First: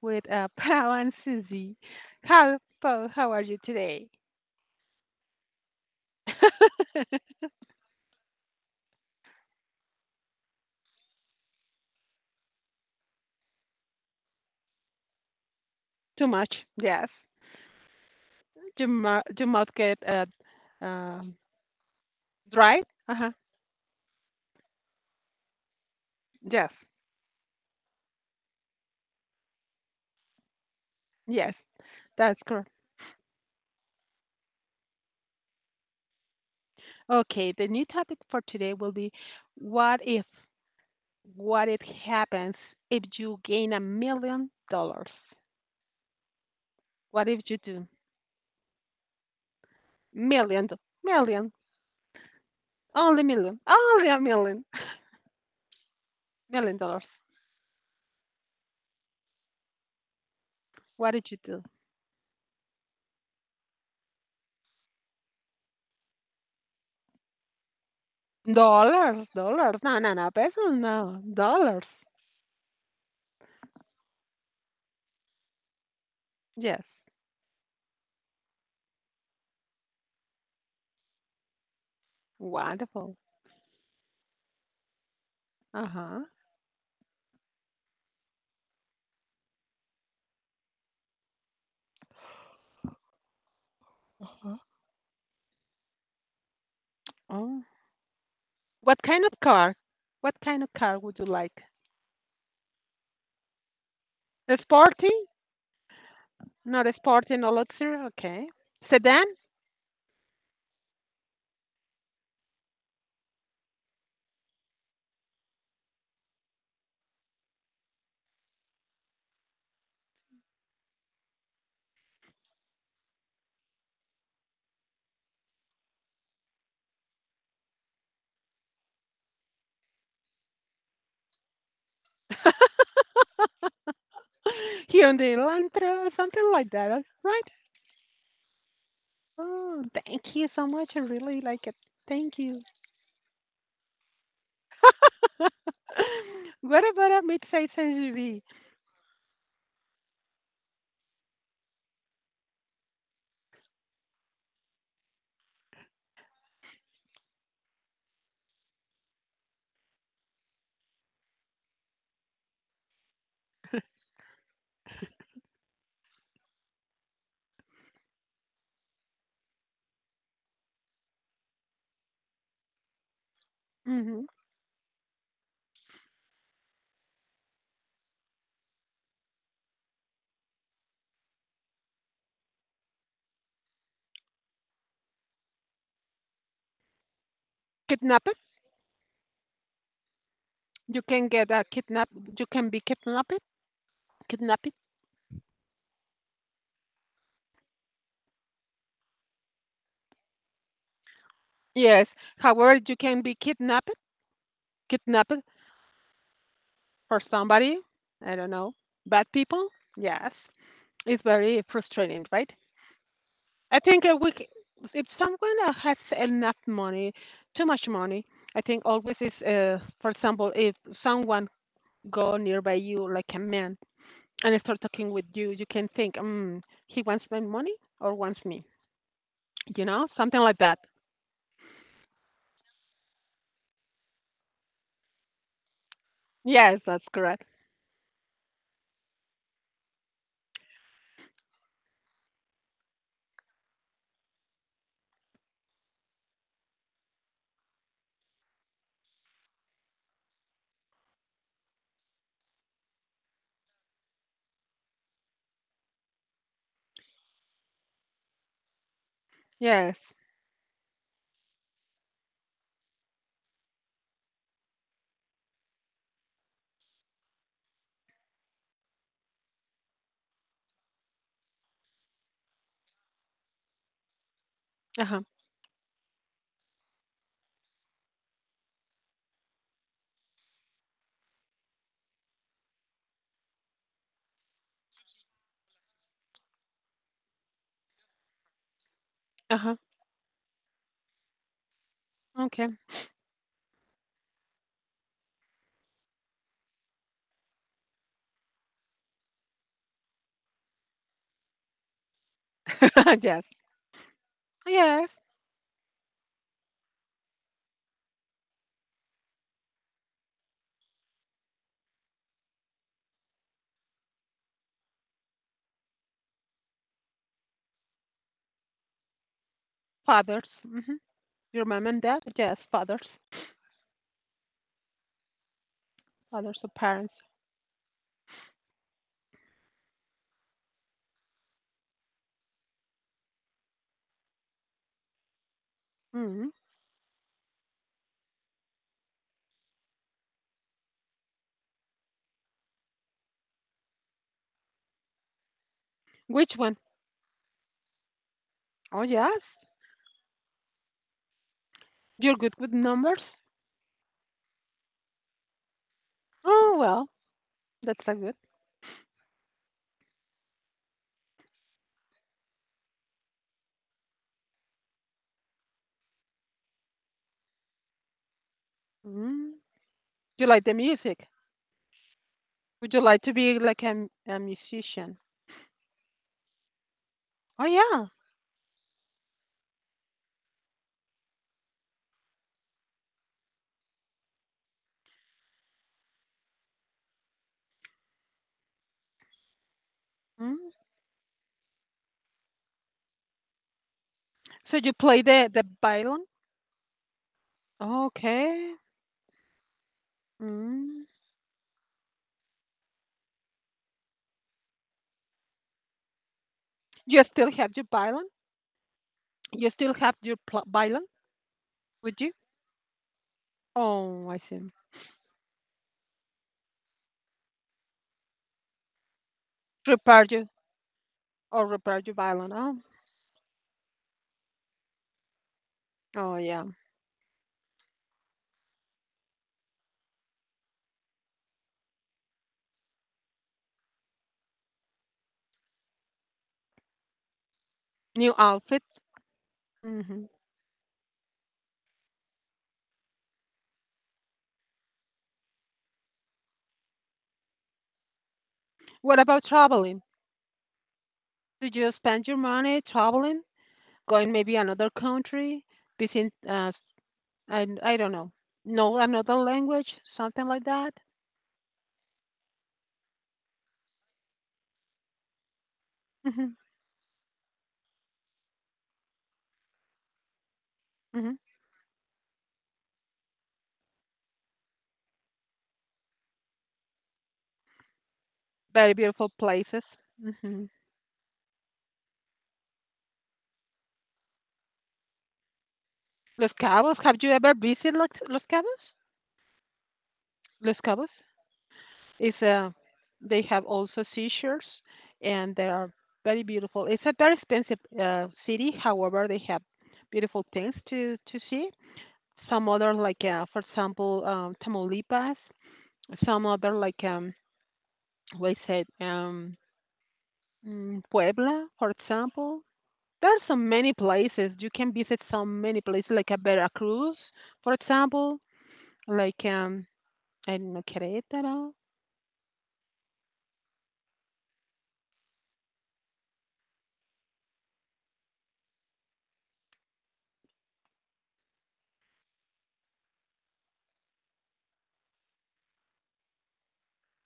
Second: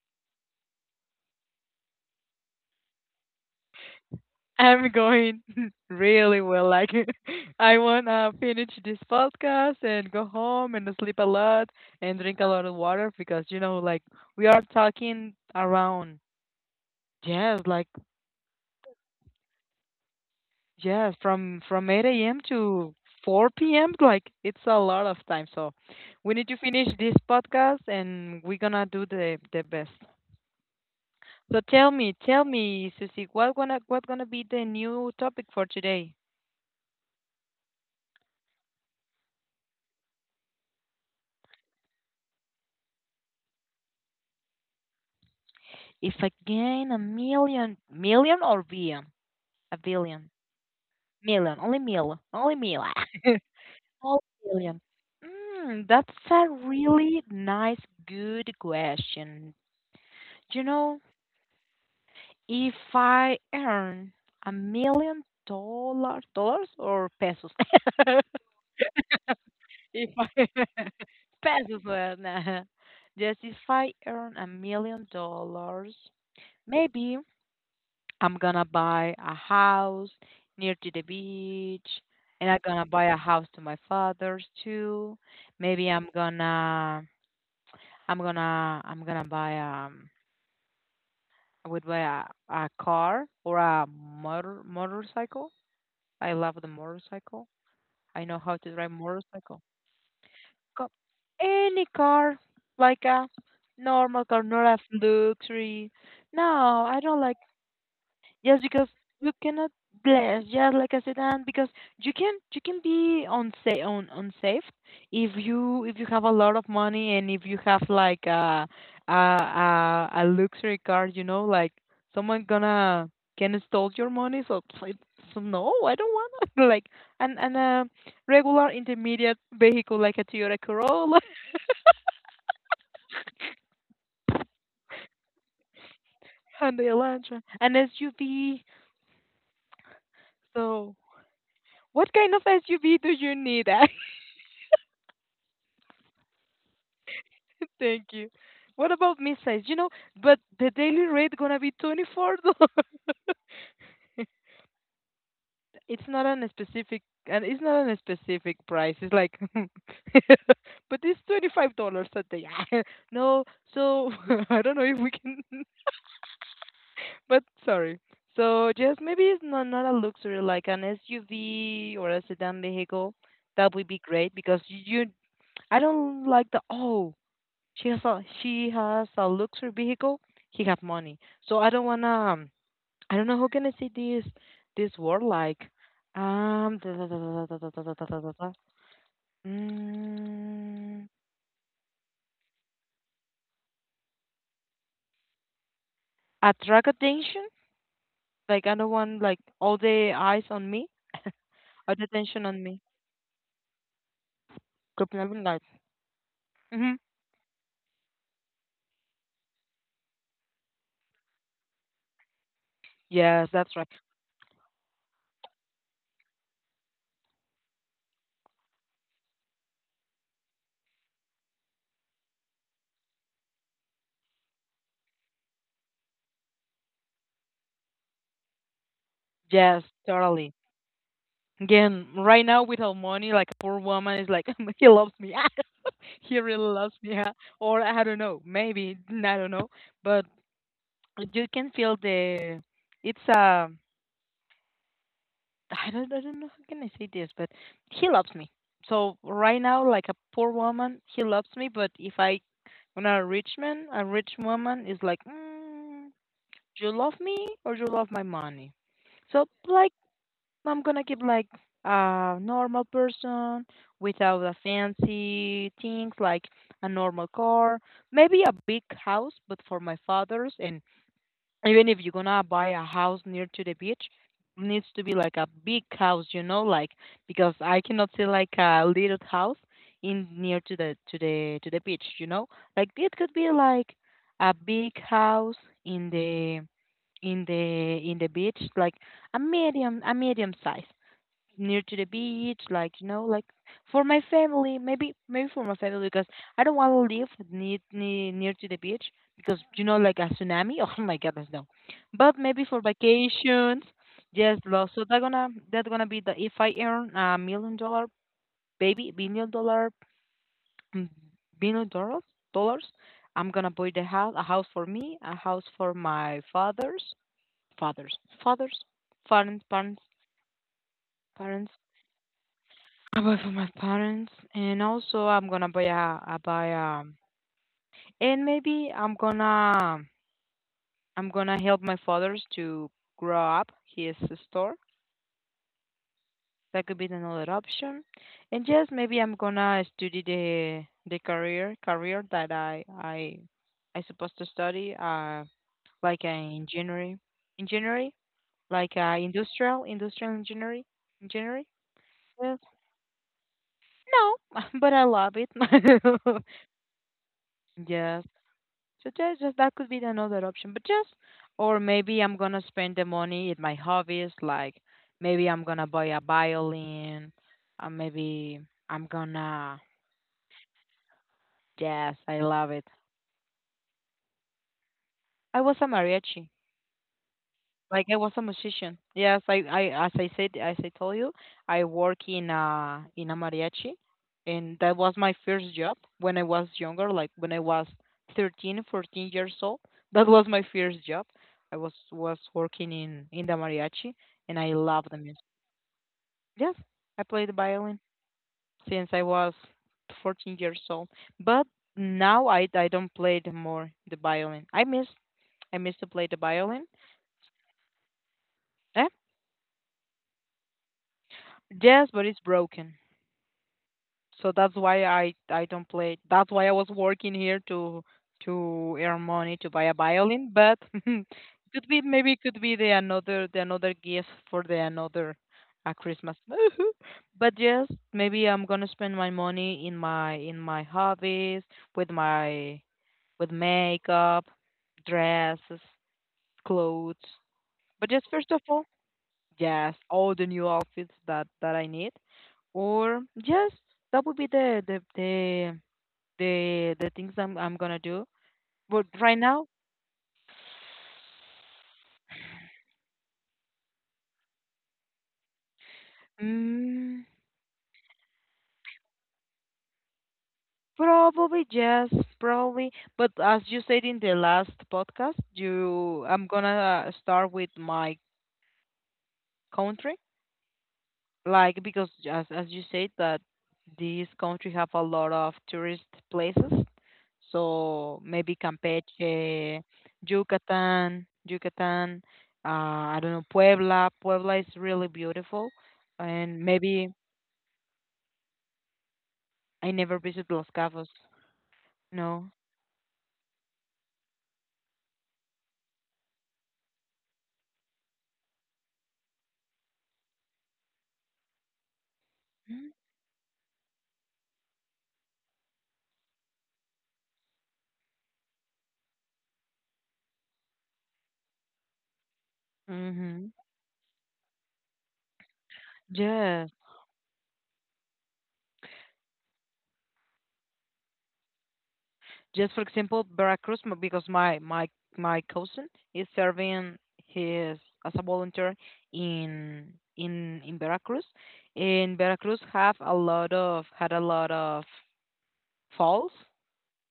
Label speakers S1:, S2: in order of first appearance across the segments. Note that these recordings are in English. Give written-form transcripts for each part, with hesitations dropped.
S1: with Pau and Susie. Hi, Paul, how are you today?
S2: I'm going really well. Like, I want to finish this podcast and go home and sleep a lot and drink a lot of water because, like, we are talking
S1: Too
S2: around,
S1: much, yes.
S2: yes, like,
S1: Your mouth get
S2: yes,
S1: um,
S2: from 8 a.m.
S1: dry?
S2: to
S1: Uh huh.
S2: 4 p.m. Like, it's a lot of time. So, we need
S1: Yes,
S2: to finish this podcast and we're gonna do the best.
S1: yes,
S2: So
S1: that's
S2: tell
S1: correct.
S2: me, Susie, what gonna be the new topic for today?
S1: Okay, the new topic for today will be what if, what if happens if you gain $1 million?
S2: If I gain a
S1: What if you do?
S2: million, million or billion? A billion.
S1: Million, million,
S2: Million. Only mil. Only mil.
S1: million, only a
S2: Only
S1: million,
S2: million. That's a
S1: million dollars.
S2: really nice, good question. You
S1: What
S2: know,
S1: did you do?
S2: if I earn $1 million or pesos?
S1: Dollars, dollars. No, no,
S2: if
S1: no,
S2: I
S1: pesos, no. Dollars.
S2: pesos, nah. Yes, if I earn $1 million,
S1: Yes.
S2: maybe I'm gonna buy a house near to the beach, and I'm gonna
S1: Wonderful.
S2: buy a house to my father's too. Maybe
S1: Uh-huh.
S2: I'm gonna buy I would buy a car or a
S1: Uh-huh.
S2: motorcycle. I love the
S1: Oh.
S2: motorcycle. I know how to
S1: What
S2: drive
S1: kind of car?
S2: motorcycle.
S1: What kind of car
S2: Co-
S1: would you like?
S2: Any car, like a normal
S1: A
S2: car, not
S1: sporty?
S2: a luxury.
S1: Not a
S2: No, I
S1: sporty,
S2: don't
S1: no
S2: like.
S1: luxury. Okay.
S2: Yes, because
S1: Sedan?
S2: you cannot bless. Yes, like I said, and because you can be unsafe on unsafe if you have a lot of money and if you have like a luxury car, like, someone gonna can steal your money. So, it's- so no, I don't want it. like, and a regular intermediate vehicle like a Toyota Corolla
S1: Hyundai Elantra, something like that,
S2: and the
S1: right?
S2: Elantra, an SUV.
S1: Oh, thank you so much. I
S2: So
S1: really like it.
S2: what
S1: Thank
S2: kind of
S1: you.
S2: SUV do you need?
S1: What about a mid-sized
S2: Thank
S1: SUV?
S2: you. What about midsize? But the daily rate gonna be $24. It's not on a specific price. It's like but it's $25 a day. no, so I don't know if we can but sorry. So just maybe it's not a luxury, like an SUV or a sedan vehicle. That would be
S1: Mm-hmm.
S2: great because you I don't like the oh, she has a she has a luxury vehicle. He have money. So I don't wanna. I don't know how can I say this word, like, da,
S1: Kidnapped?
S2: da, da, da.
S1: You
S2: Mm,
S1: can get a kidnap. You can be kidnapped. Kidnapped.
S2: attract attention. Like, I don't want like all the eyes on me,
S1: Yes.
S2: all the attention on
S1: However, you
S2: me.
S1: can be kidnapped. Kidnapped
S2: Copenhagen like. Mm-hmm.
S1: for somebody. I don't know. Bad people. Yes. It's very frustrating, right?
S2: Yes,
S1: I
S2: that's
S1: think
S2: right.
S1: if someone has enough money, too much money, I think always is. For example, if someone go nearby you like a man and start talking with you, you can think, he wants my money or wants me. You
S2: Yes,
S1: know, something like
S2: totally.
S1: that.
S2: Again, right now with our money, like a poor woman is like, he loves me. he
S1: Yes,
S2: really
S1: that's
S2: loves me.
S1: correct.
S2: Huh?" Or I don't know, maybe, I don't know. But you can feel the, it's a, I don't know how can I say this, but he loves me. So right now, like a poor woman, he loves me. But if I, when a rich man, a rich woman is like, you love me or you love my money? So
S1: Yes.
S2: like, I'm gonna give like a normal person without a fancy things, like a normal car, maybe a big house, but for my father's. And even if you're gonna buy a house near to the beach, needs to
S1: Uh-huh.
S2: be like a big house, like, because I cannot see like a little house in near to the beach. Like, it could be like a big house in the beach, like
S1: Uh-huh.
S2: a medium size near to the
S1: Okay.
S2: beach, like, for my family, maybe for my family because I don't want to live near to the beach because, like, a tsunami. Oh my goodness, no. But maybe for
S1: Yes.
S2: vacations, yes, love.
S1: Yes.
S2: So that gonna be the, if I earn $1 million, baby billion dollar, mm, billion dollars, I'm gonna buy the house a house for me, a house for my fathers, fathers, fathers, parents,
S1: Fathers. Mm-hmm. Your mom
S2: parents.
S1: and dad? Yes, fathers.
S2: I buy for my parents, and also I'm gonna buy a, I
S1: Fathers or
S2: buy
S1: parents.
S2: and maybe I'm gonna help my father's to grow up his store.
S1: Mm-hmm.
S2: That could be another option, and yes, maybe I'm gonna study the career that I supposed to study, like,
S1: Which one?
S2: engineering, engineering
S1: Oh,
S2: like,
S1: yes.
S2: industrial, engineering.
S1: You're good with
S2: Yes.
S1: numbers?
S2: No, but I love it.
S1: Oh, well, that's a good.
S2: yes. So just, that could be another option. But just, or maybe I'm gonna spend the money in my hobbies, like, maybe I'm gonna buy a violin, or maybe I'm
S1: Mm.
S2: gonna,
S1: You like the music?
S2: yes, I love
S1: Would you
S2: it.
S1: like to be like a musician?
S2: I was a mariachi.
S1: Oh, yeah.
S2: Like, I was a musician. Yes, I, as I told you, I work in a mariachi, and that was my first job when I was younger, like when I was 13, 14 years old. That was
S1: Mm.
S2: my first job. I was working in the mariachi,
S1: So
S2: and I
S1: you play
S2: love the
S1: the,
S2: music.
S1: the violin?
S2: Yes, I played the violin
S1: Okay.
S2: since I was 14 years
S1: Mm.
S2: old. But now I don't play the more the violin. I miss to play the violin.
S1: You still have your violin?
S2: Eh?
S1: You still have your violin? Would
S2: Yes,
S1: you?
S2: but it's broken.
S1: Oh, I
S2: So
S1: see.
S2: that's why I don't play. That's why I was working here to earn money to buy a
S1: Prepared you
S2: violin, but
S1: or
S2: could
S1: prepared you
S2: be
S1: by
S2: maybe
S1: Lana.
S2: could be the another gift for the another
S1: Oh,
S2: Christmas.
S1: yeah.
S2: But yes, maybe I'm gonna spend my money in my hobbies, with my with makeup, dresses, clothes. But
S1: New
S2: just, first of
S1: outfit.
S2: all, yes,
S1: Hmm.
S2: all the new outfits that I need, or just that would be the the things I'm gonna do.
S1: What
S2: But
S1: about
S2: right now,
S1: traveling? Did you spend your money traveling, going maybe another country, visiting?
S2: Mm,
S1: I I I don't know another language, something like that.
S2: probably yes, probably. But as you said in the last podcast, you
S1: Hmm.
S2: I'm gonna start with my country,
S1: Hmm.
S2: like, because as you said that this country have a lot of tourist places, so maybe
S1: Very beautiful places.
S2: Campeche,
S1: Hmm.
S2: Yucatan, I don't know, Puebla is really beautiful,
S1: Los
S2: and
S1: Cabos. Have
S2: maybe,
S1: you ever visited Los Cabos?
S2: I never visit
S1: Los
S2: Los
S1: Cabos.
S2: Cabos.
S1: It's
S2: No.
S1: a, they have also seashores and they are very beautiful. It's a very expensive city, however, they have beautiful things to see. Some other like, for example, Tamaulipas, some other like, what is said, Puebla, for example. There are so
S2: Mm-hmm.
S1: many places. You can visit so many places like a
S2: Yes.
S1: Veracruz, for example, like, I don't know, Querétaro.
S2: Just for example, Veracruz, because my cousin is serving, his as a volunteer, in Veracruz, and Veracruz have a lot of had a lot of falls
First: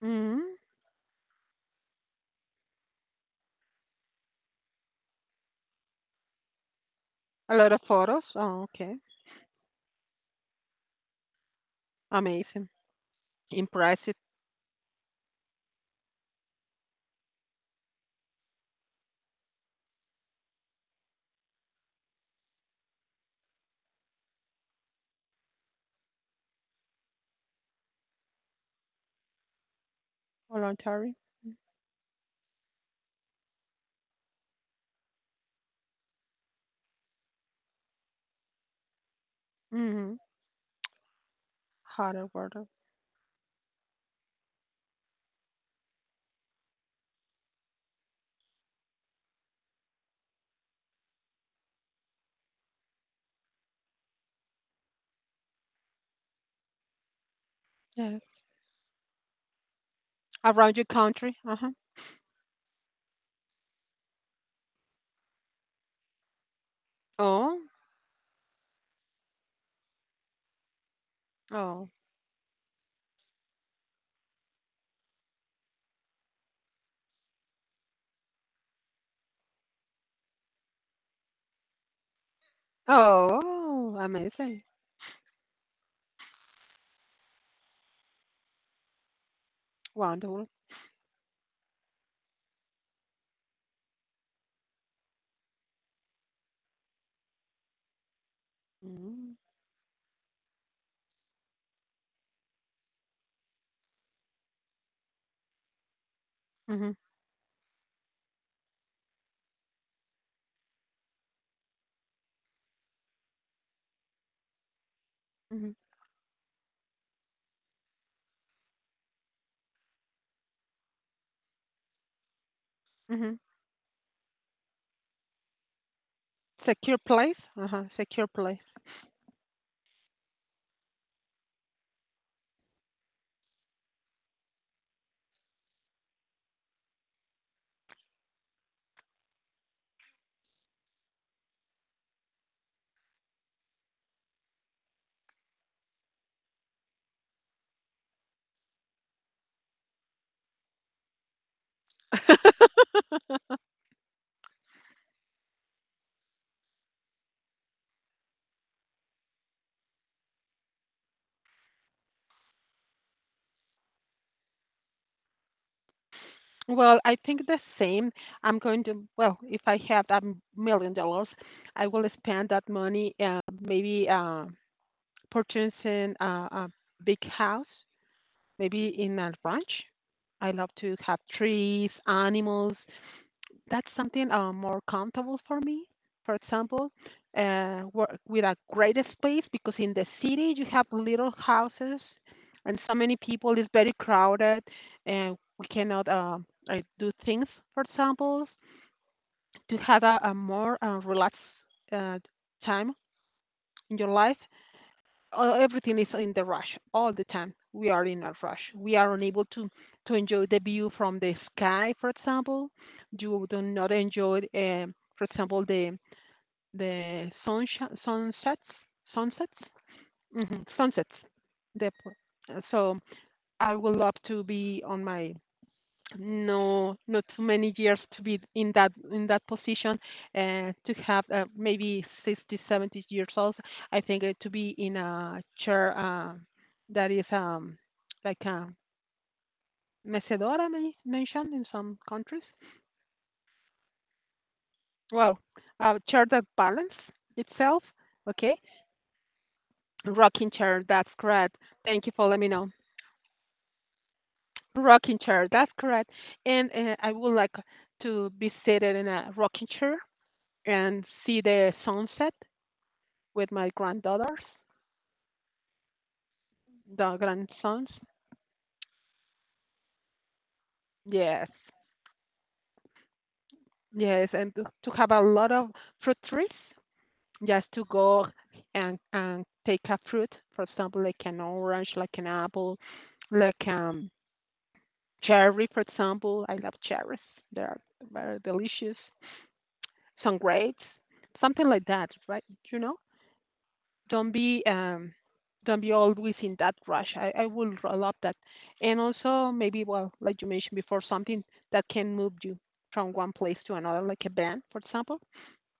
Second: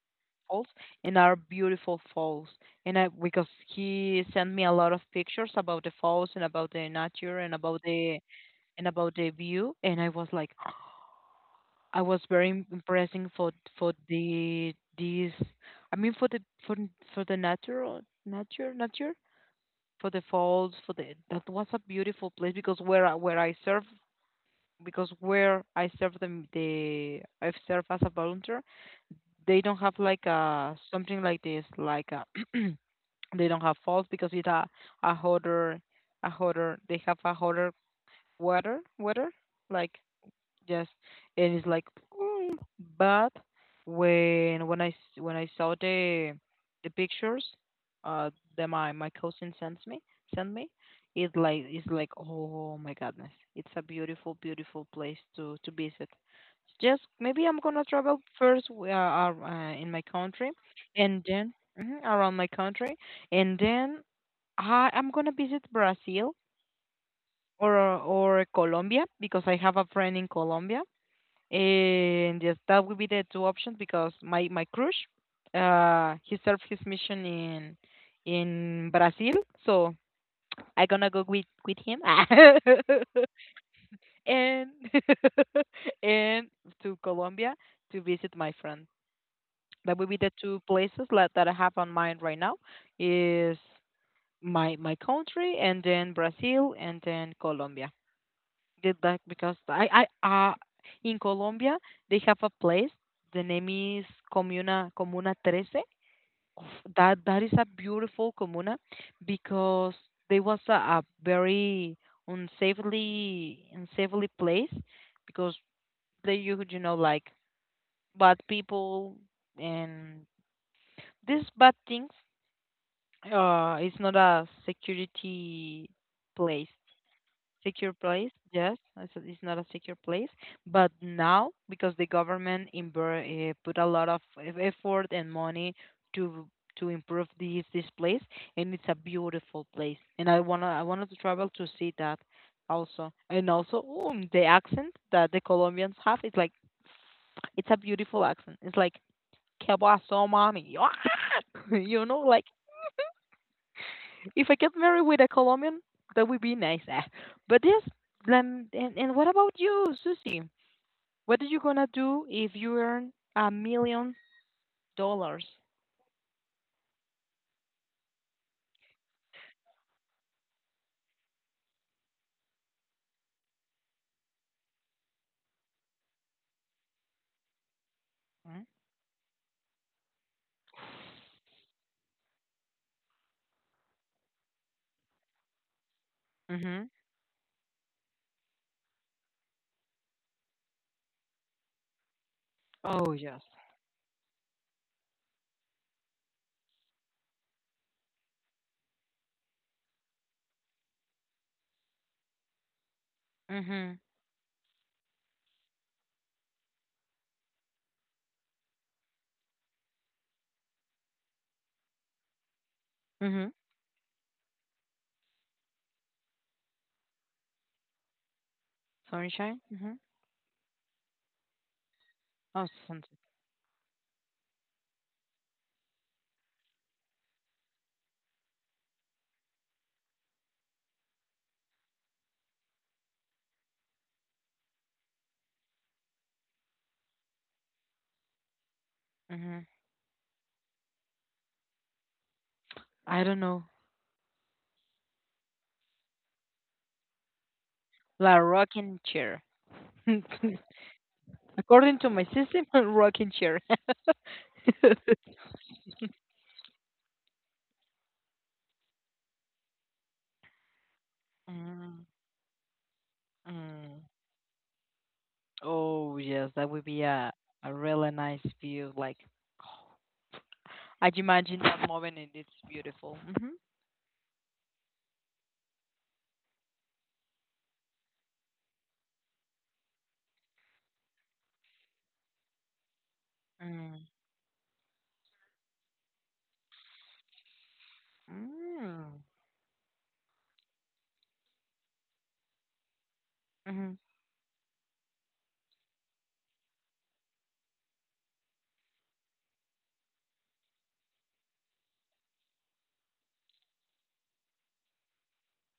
S1: Hmm.
S2: falls, and are beautiful falls. And I, because he sent me a lot of pictures about the falls and about the nature
S1: A
S2: and
S1: lot of photos. Oh, okay.
S2: about the view, and I was like I was very
S1: Amazing.
S2: impressing for
S1: Impressive.
S2: these, I mean, for the, for the natural, nature, for the falls, for the that was a beautiful place. Because where I serve, because where I serve them the I've served as a volunteer, they don't have like a
S1: Voluntary.
S2: something like this, like a they don't have falls because it's a hotter a hotter, they have a hotter weather, like,
S1: Mm-hmm.
S2: Yes, and it's like,
S1: Hotter
S2: mm,
S1: water.
S2: but when when I saw the pictures, uh that my cousin sends me sent me, it like it's like oh my goodness, it's a beautiful beautiful place to visit. Just maybe I'm gonna
S1: Yes.
S2: travel first, in my country,
S1: Around your
S2: and
S1: country.
S2: then,
S1: Uh-huh.
S2: mhm, around my country, and then I'm gonna visit Brazil
S1: Oh.
S2: or Colombia, because I have a friend in Colombia,
S1: Oh.
S2: and yes, that would be the two options because my crush, he served his mission in Brazil, so I gonna go with him.
S1: Oh. Amazing.
S2: and and to Colombia to visit my friend. That would be the
S1: Wonderful.
S2: two places that I have on mind right now is my country, and then Brazil, and then Colombia. Get back,
S1: Mm-hmm.
S2: because I, in Colombia, they have a place. The name is Comuna Trece. Oof.
S1: Mm-hmm.
S2: That is a beautiful comuna, because there was a very unsafely place, because,
S1: Mm-hmm.
S2: they you know, like, bad people and these bad things,
S1: Hmm.
S2: it's not a security place,
S1: Secure place. Uh-huh.
S2: secure
S1: Secure
S2: place.
S1: place.
S2: Yes, it's not a secure place. But now, because the government, put a lot of effort and money to to improve this place, and it's a beautiful place. And I wanted to travel to see that also. And also, ooh, the accent that the Colombians have is like, it's a beautiful accent. It's like "¿Qué pasó, mami?" Like, if I get married with a Colombian, that would be nice. Ah. But yes, and what about you, Susie? What are you gonna do if you earn $1 million?
S1: Well, I think the same. Well, if I have a $1 million, I will spend that money maybe purchasing a big house maybe in a ranch. I love to have trees, animals. That's something more comfortable for me. For
S2: Mm-hmm.
S1: example, work with a greater space because in the city you have little houses and so
S2: Oh
S1: many
S2: yes.
S1: people. It's very crowded, and we cannot like do things. For example, to have a more relaxed uh, time
S2: Mm-hmm.
S1: in your life. Everything is in the rush all the time. We are in a rush. We are unable to enjoy the view from the sky, for example. You
S2: Mm-hmm.
S1: do not enjoy, for example, the sunshine, sunsets,
S2: Sunshine. Mm-hmm.
S1: sunsets. The, po- uh,
S2: Oh,
S1: so
S2: sunset.
S1: I would love to be on my no, not too many years to be in that position, and to have maybe 60, 70 years old. I think to be in a chair that is like a
S2: Mm-hmm.
S1: mecedora mentioned in some countries.
S2: I don't know.
S1: Well, a chair that balance itself.
S2: La
S1: Okay,
S2: rocking chair.
S1: rocking chair. That's correct.
S2: According
S1: Thank
S2: to
S1: you
S2: my
S1: for letting me
S2: system,
S1: know.
S2: rocking chair.
S1: Rocking chair. That's correct. And I would like to be seated in a rocking chair and see the
S2: mm-hmm.
S1: sunset with my granddaughters,
S2: Oh, yes, that would be
S1: the
S2: a
S1: grandsons.
S2: really nice view. Like, I'd
S1: Yes,
S2: imagine that moment and it's beautiful. Mm-hmm.
S1: yes, and to have a lot of fruit trees, just to go and take a fruit, for example, like an orange, like an apple, like
S2: Mm.
S1: cherry, for example. I love cherries; they are very delicious.
S2: Mm.
S1: Some grapes, something like that, right? You know?
S2: Mhm.
S1: don't be um don't be always in that rush. I will love that. And also maybe well, like you mentioned before, something that can move you from one place to another, like a band, for example,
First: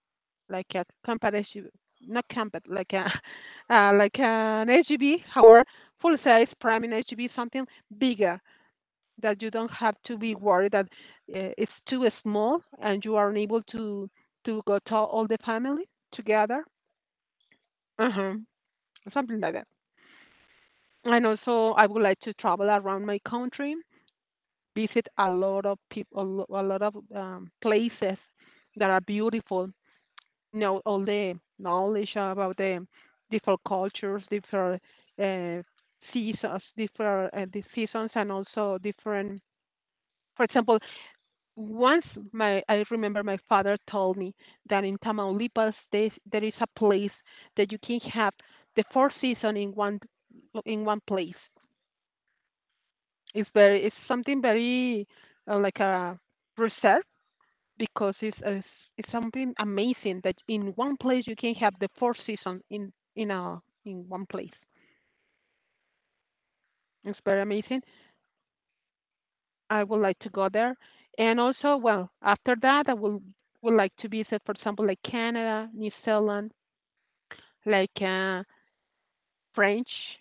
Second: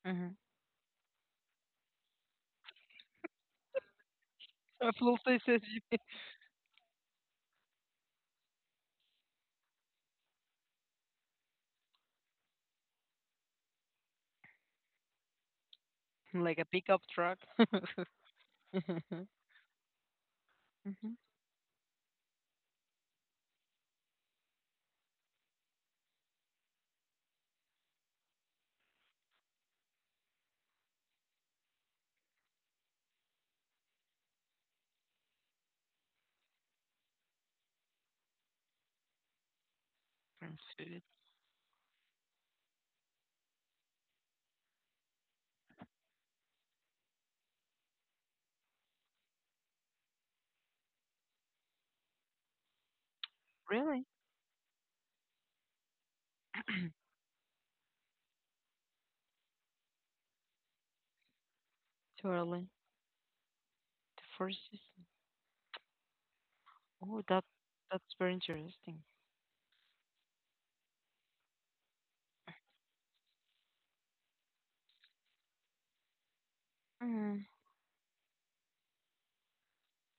S2: Mhm.
S1: like a competition not combat like a like an
S2: A full
S1: SUV
S2: face as
S1: however, full size prime in SUV something bigger that you don't have to be worried that it's too small and you are unable to go to all the family
S2: you- Like
S1: together.
S2: a pickup truck.
S1: Uh-huh.
S2: Mhm.
S1: Something like that.
S2: Mhm.
S1: And also, I would like to travel around my country, visit a lot of people, a lot of places that are beautiful. Know all the knowledge about the different cultures, different uh, seasons, different the seasons, and also different. For
S2: And
S1: example,
S2: food.
S1: once my I remember my father told me that in Tamaulipas there is a place that you can have the four seasons in one place. It's
S2: Really?
S1: something very like a process because it's something amazing that in one place you can have the four seasons
S2: Totally. The
S1: in one place.
S2: first seasons.
S1: It's
S2: Oh,
S1: very
S2: that
S1: amazing.
S2: that's very interesting.
S1: I would like to go there, and also well after that I will would like to visit for example like Canada, New Zealand,
S2: Mm.
S1: like French,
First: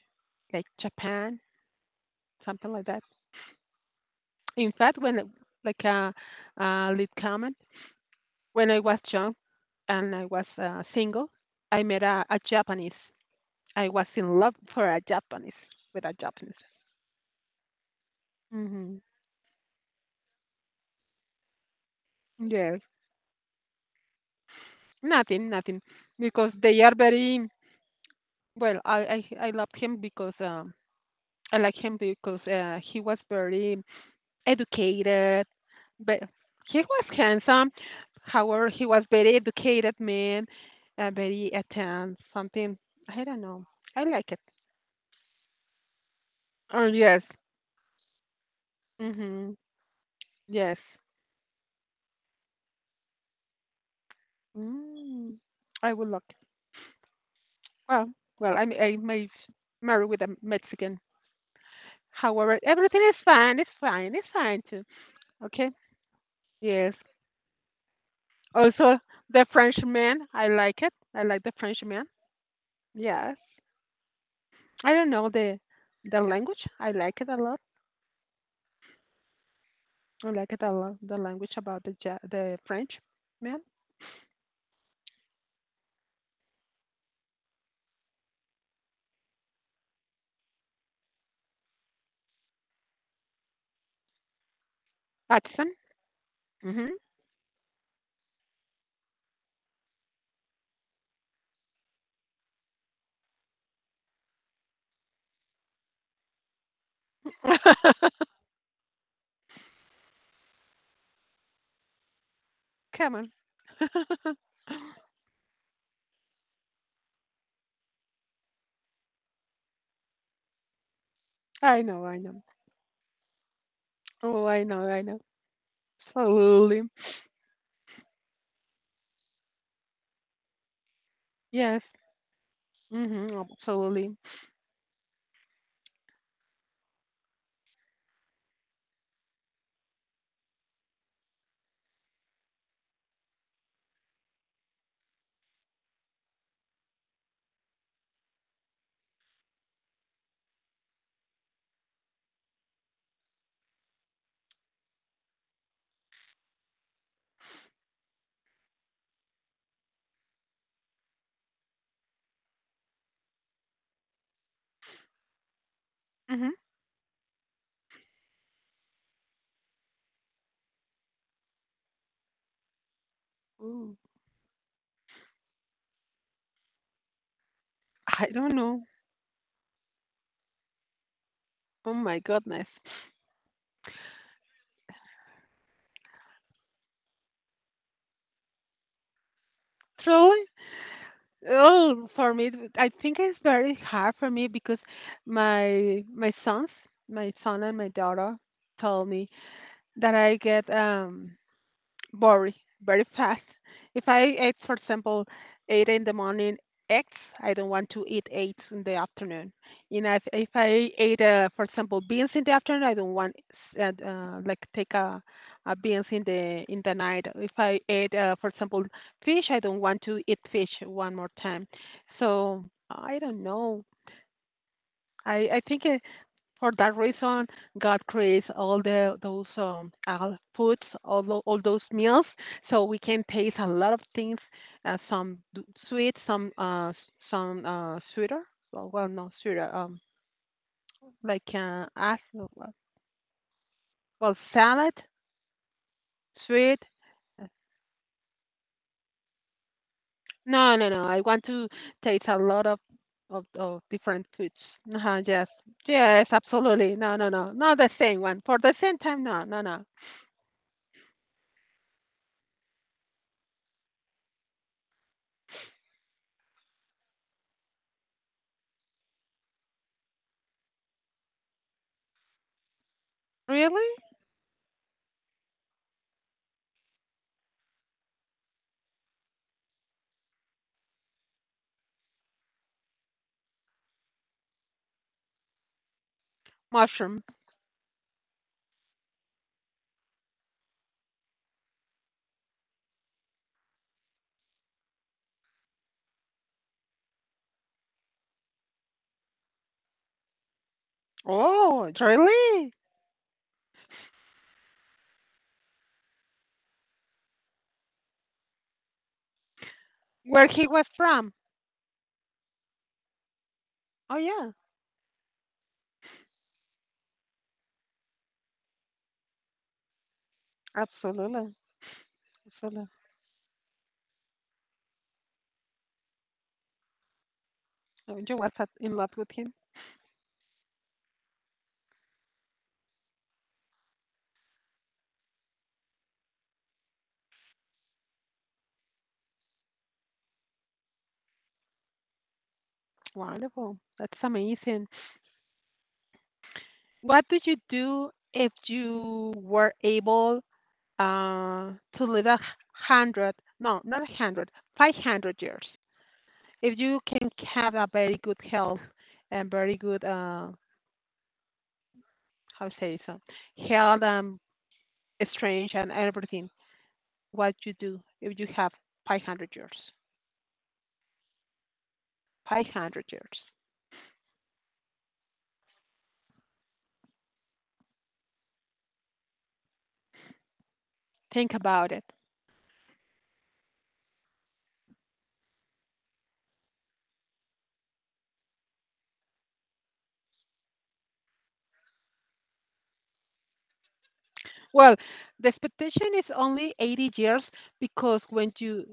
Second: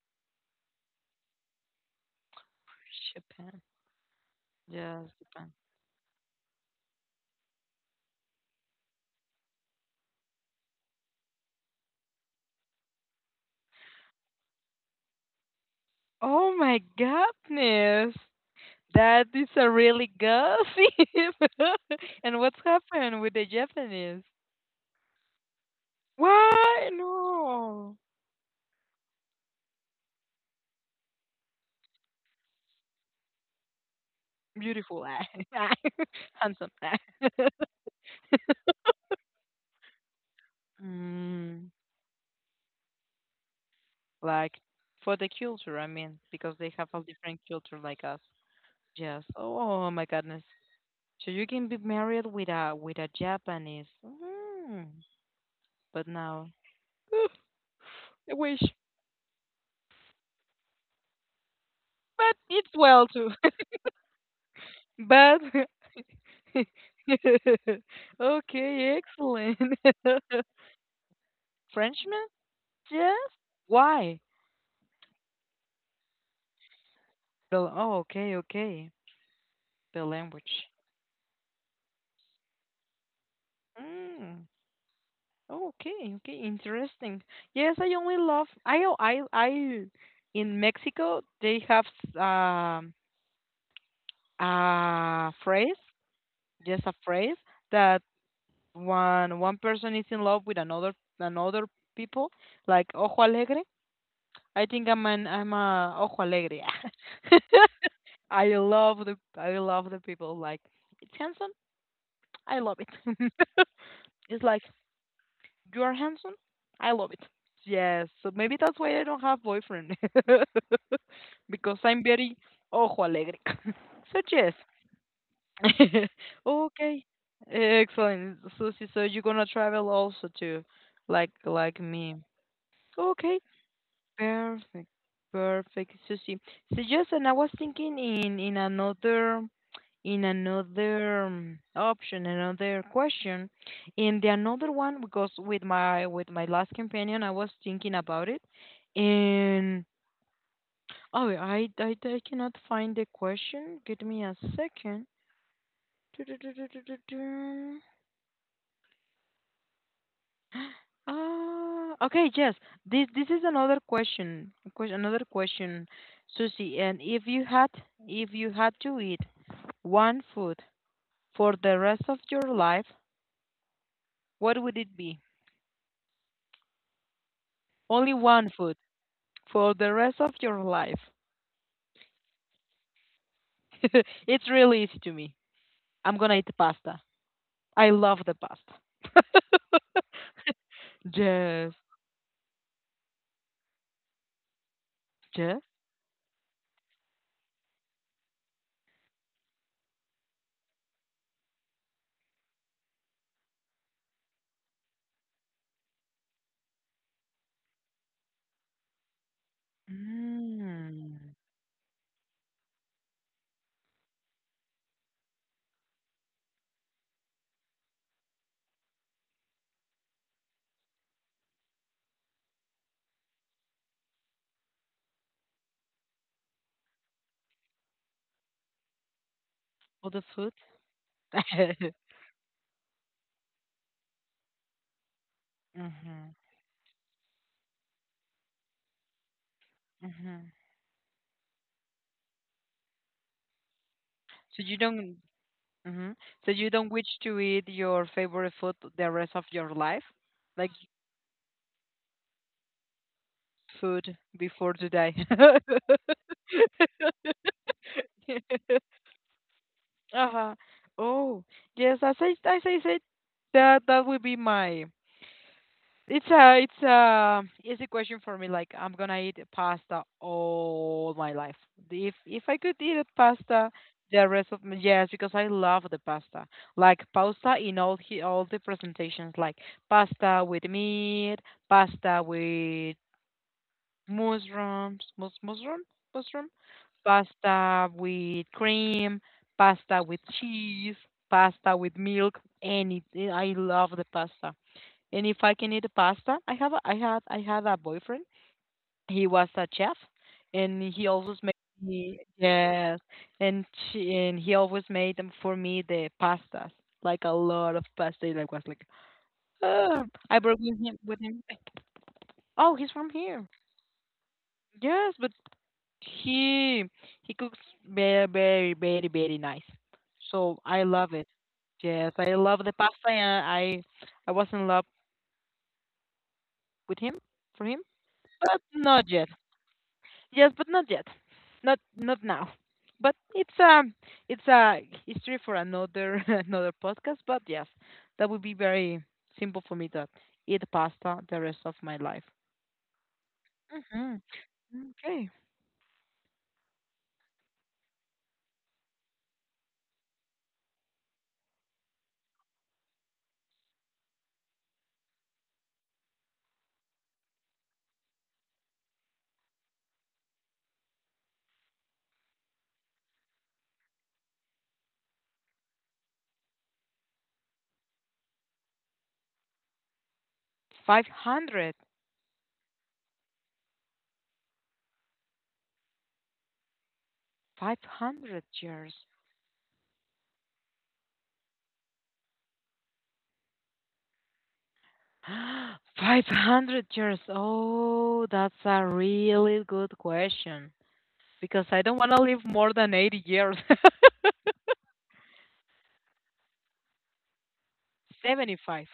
S1: like Japan, something like that.
S2: Japan.
S1: In fact,
S2: Yes,
S1: when
S2: Japan.
S1: like a lead comment when I was young and I was single, I met a Japanese. I was in love for a Japanese with a Japanese.
S2: Oh my goodness.
S1: Hmm.
S2: That is a really gossip. And what's
S1: Yes,
S2: happened with the Japanese?
S1: nothing, nothing, because they
S2: Why?
S1: are very
S2: No.
S1: well. I love him because I like him because he was very
S2: Beautiful.
S1: educated, but
S2: Handsome.
S1: he was handsome. However, he was very educated man, very
S2: Mm,
S1: attentive. Something I don't know. I like it.
S2: like for the culture, I mean, because they
S1: Oh
S2: have a
S1: yes.
S2: different culture like us. Yes. Oh my goodness.
S1: Yes.
S2: So you can be married with a Japanese. Mm.
S1: Mm. I would
S2: But
S1: look.
S2: now, oof,
S1: Well,
S2: I
S1: well,
S2: wish.
S1: I may marry with a Mexican.
S2: But
S1: However,
S2: it's
S1: everything
S2: well
S1: is
S2: too.
S1: fine. It's fine. It's fine too.
S2: But.
S1: Okay. Yes.
S2: Okay,
S1: Also, the
S2: excellent.
S1: Frenchman. I like it. I like the Frenchman.
S2: Frenchman? Yes.
S1: Yes.
S2: Why?
S1: I don't know the language. I like it a lot.
S2: Oh, okay, okay. The
S1: I like it
S2: language.
S1: a lot. The language about the French man
S2: Mm. Okay, okay, interesting. Yes, I only love I o- I I in Mexico they have a phrase,
S1: accent.
S2: just a
S1: Mhm.
S2: phrase that one person is in love with another another people like ojo alegre. I think I'm a ojo alegre. I love the people like it's handsome. I love
S1: Come
S2: it.
S1: on.
S2: It's like you are handsome. I love it. Yes, so maybe that's why I don't have boyfriend because
S1: I
S2: I'm
S1: know. I
S2: very
S1: know.
S2: ojo alegre. So
S1: Oh,
S2: yes.
S1: I know. I know. Absolutely.
S2: Okay. Excellent. So you're gonna travel also too, like
S1: Yes.
S2: me.
S1: Mhm.
S2: Okay.
S1: Absolutely.
S2: Perfect, perfect, Susie. So yes, and I was thinking in another option, another question. And the another one because with my last companion, I was thinking about it, and oh, I cannot find the question. Give me a second. Ah, okay, yes. This is another question. Another question,
S1: Mhm.
S2: Susie. And if you had to eat one food for the rest of your life,
S1: Ooh,
S2: what would it be? Only
S1: I
S2: one
S1: don't
S2: food
S1: know.
S2: for the rest of your life.
S1: Oh my goodness.
S2: It's really easy to me. I'm gonna eat pasta. I love the pasta.
S1: Truly,
S2: Yes.
S1: oh, for me, I think it's very hard for me because
S2: Yes.
S1: my sons, my son and my daughter, told me that I get very, very fast. If I eat, for example, eight in the morning eggs, I don't want to eat eight in the afternoon. You know, if I ate,
S2: Mm.
S1: for example, beans in the afternoon, I don't want like take a beans in the night. If I ate, for example, fish, I don't want to eat fish one more time. So I don't know. I think, for that reason, God creates all the those
S2: All the food.
S1: foods, all those meals, so we can taste a lot of things. Some sweet,
S2: Mm-hmm.
S1: some some sweeter. Well, not sweeter.
S2: Mm-hmm.
S1: Like as well,
S2: So you
S1: salad,
S2: don't mhm. So you
S1: sweet.
S2: don't wish to
S1: uh,
S2: eat your favorite food the rest of your life? Like
S1: No, no, no. I want to taste a lot of
S2: food
S1: different foods.
S2: before to die.
S1: Uh-huh, yes, yes, absolutely. No, no, no, not the same one. For the same time, no, no, no.
S2: Uh-huh. Oh, yes, as I said that that would be my It's a easy question for me. Like I'm gonna eat pasta all my life. If I could eat a pasta
S1: Really?
S2: the rest of my, yes, because I love the pasta. Like pasta in all the presentations. Like pasta with meat, pasta with mushrooms, mushroom,
S1: Mushroom.
S2: pasta with cream, pasta with cheese, pasta with milk. Any, I love the pasta. And if I can eat pasta, I have a, I had a boyfriend. He was a chef, and he always made
S1: Oh,
S2: me,
S1: really?
S2: yes, and and he always made them for me the pastas, like a lot of pasta. And I was like, oh, I
S1: Where
S2: broke
S1: he
S2: with
S1: was
S2: him with
S1: from?
S2: him. Like, oh, he's from here.
S1: Oh, yeah,
S2: Yes, but he he cooks very very very very nice. So I love it.
S1: absolutely,
S2: Yes, I love the
S1: absolutely.
S2: pasta, and I was in love with him for him,
S1: So you was
S2: but
S1: in
S2: not
S1: love
S2: yet.
S1: with him.
S2: Yes, but not yet. Not now. But it's a history for another another podcast. But yes, that would be very simple for me to eat pasta the rest of my life.
S1: Wonderful. That's
S2: hmm
S1: amazing.
S2: Okay,
S1: What did you do if you were able to live a hundred? No, not a hundred, 500 years. If you can have a very good health and very good how say so, health and strength and everything, what you do if you have 500 years?
S2: 500.
S1: 500 years.
S2: 500 years.
S1: Think about it.
S2: 500 years. Oh, that's a really good question because I don't want to live more than 80 years.
S1: Well, the expectation is only 80 years because when you
S2: 75.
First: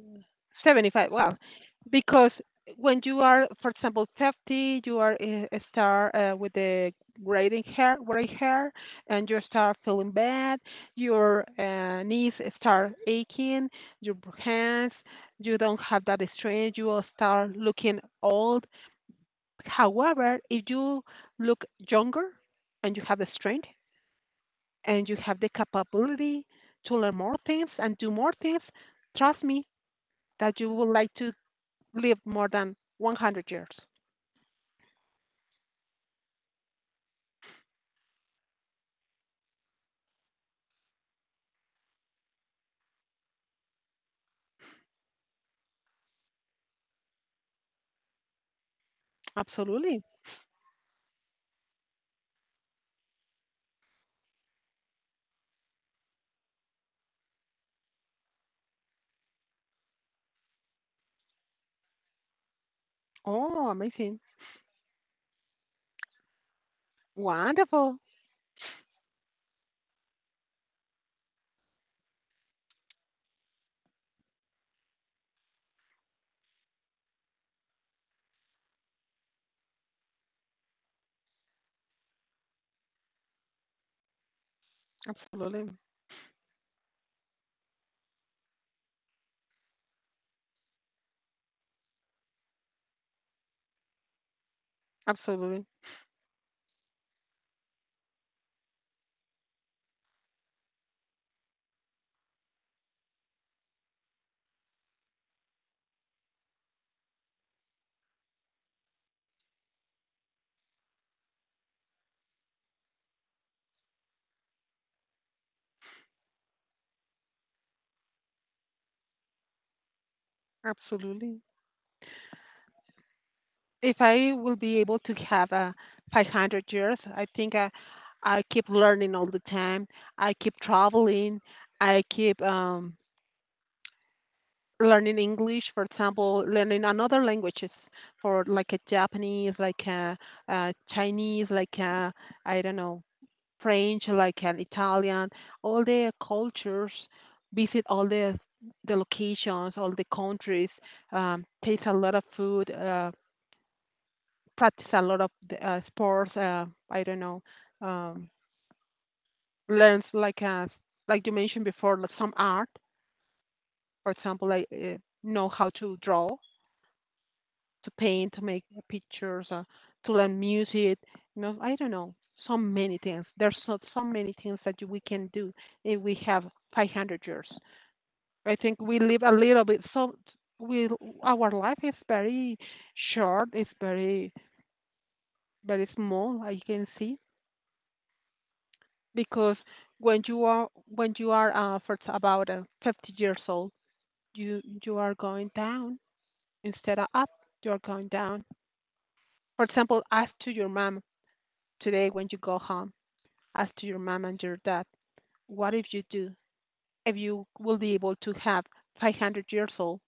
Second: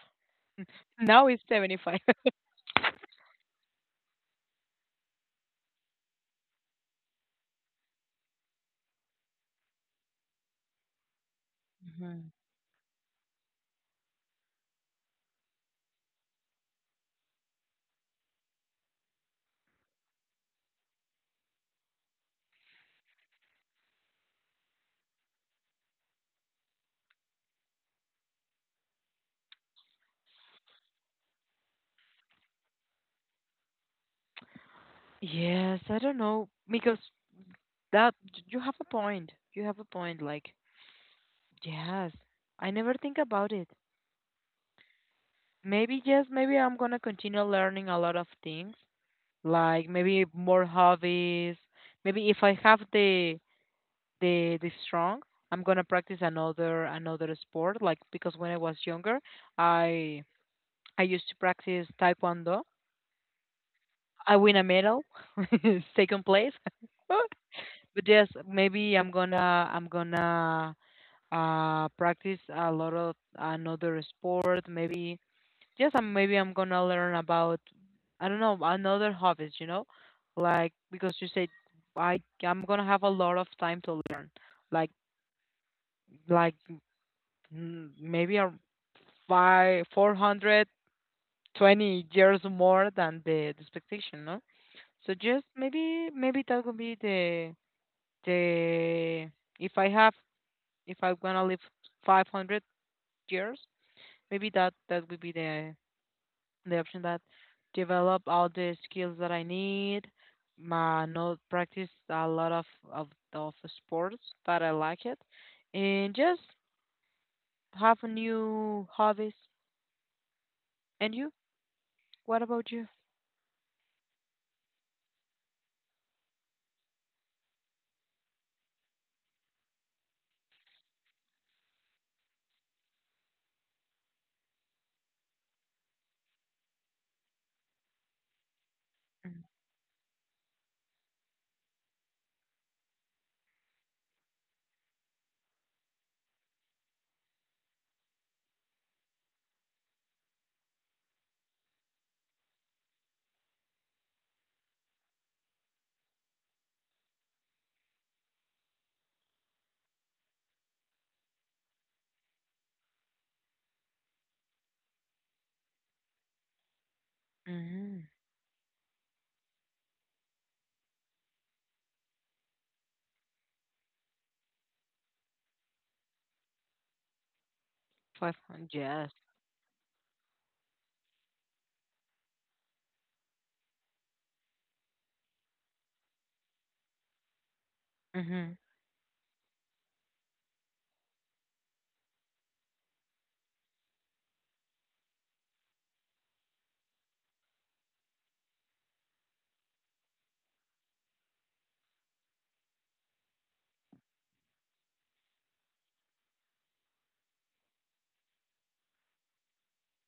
S1: 75,
S2: Now
S1: well,
S2: it's 75.
S1: because when you are, for example, 50, you are start with the graying hair, gray hair, and you start feeling bad. Your
S2: Mhm.
S1: knees start aching. Your hands, you don't have that strength. You will start looking old. However, if you look younger and you have the strength, and you have the capability to learn more things and do more things, trust me that you would like to live more than 100 years.
S2: Yes, I don't know because that you have a point. You have a point. Like, yes, I never think about it. Maybe yes, maybe I'm gonna continue learning a lot of things, like
S1: Absolutely.
S2: maybe more hobbies. Maybe if I have the strong, I'm gonna practice another sport. Like because when I was younger, I I used to practice taekwondo.
S1: Oh, amazing.
S2: I win a medal, second place.
S1: Wonderful.
S2: But yes, maybe I'm gonna practice a lot of another sport. Maybe yes, I'm maybe I'm gonna learn about, I don't know, another hobbies. You know, like because you said I'm gonna have a lot of time to learn. Like
S1: Absolutely.
S2: like maybe a five 420 years more than the expectation. No, so just
S1: Absolutely.
S2: maybe that would be the if I have if I'm gonna live 500 years, maybe that would be the option that develop all the skills that I need. My not practice a lot of of sports that I like it, and just have a new hobbies. And you?
S1: Absolutely.
S2: What about you?
S1: If I will be able to have 500 years, I think I keep learning all the time. I keep traveling. I keep learning English, for example, learning another languages for like a Japanese, like a, Chinese, like a, I don't know, French, like an Italian, all the cultures, visit all the locations, all the countries, taste a lot of food, practice a lot of the, sports, I don't know, um, learns like a, like you mentioned before, like some art, for example, like know how to draw to
S2: Mm-hmm.
S1: paint, to make pictures, to learn music. You know, I don't know, so many things. There's so, so many things that we can do if we have 500 years.
S2: Five
S1: I
S2: hundred.
S1: think we
S2: Yes.
S1: live a little bit. So we our life is very short. It's very very small. I can see
S2: Mm-hmm.
S1: because when you are for about 50 years old, you are going down instead of up. You are going down. For example, ask to your mom today when you go home as to your mom and your dad, what if you do? If you will be able to have 500 years old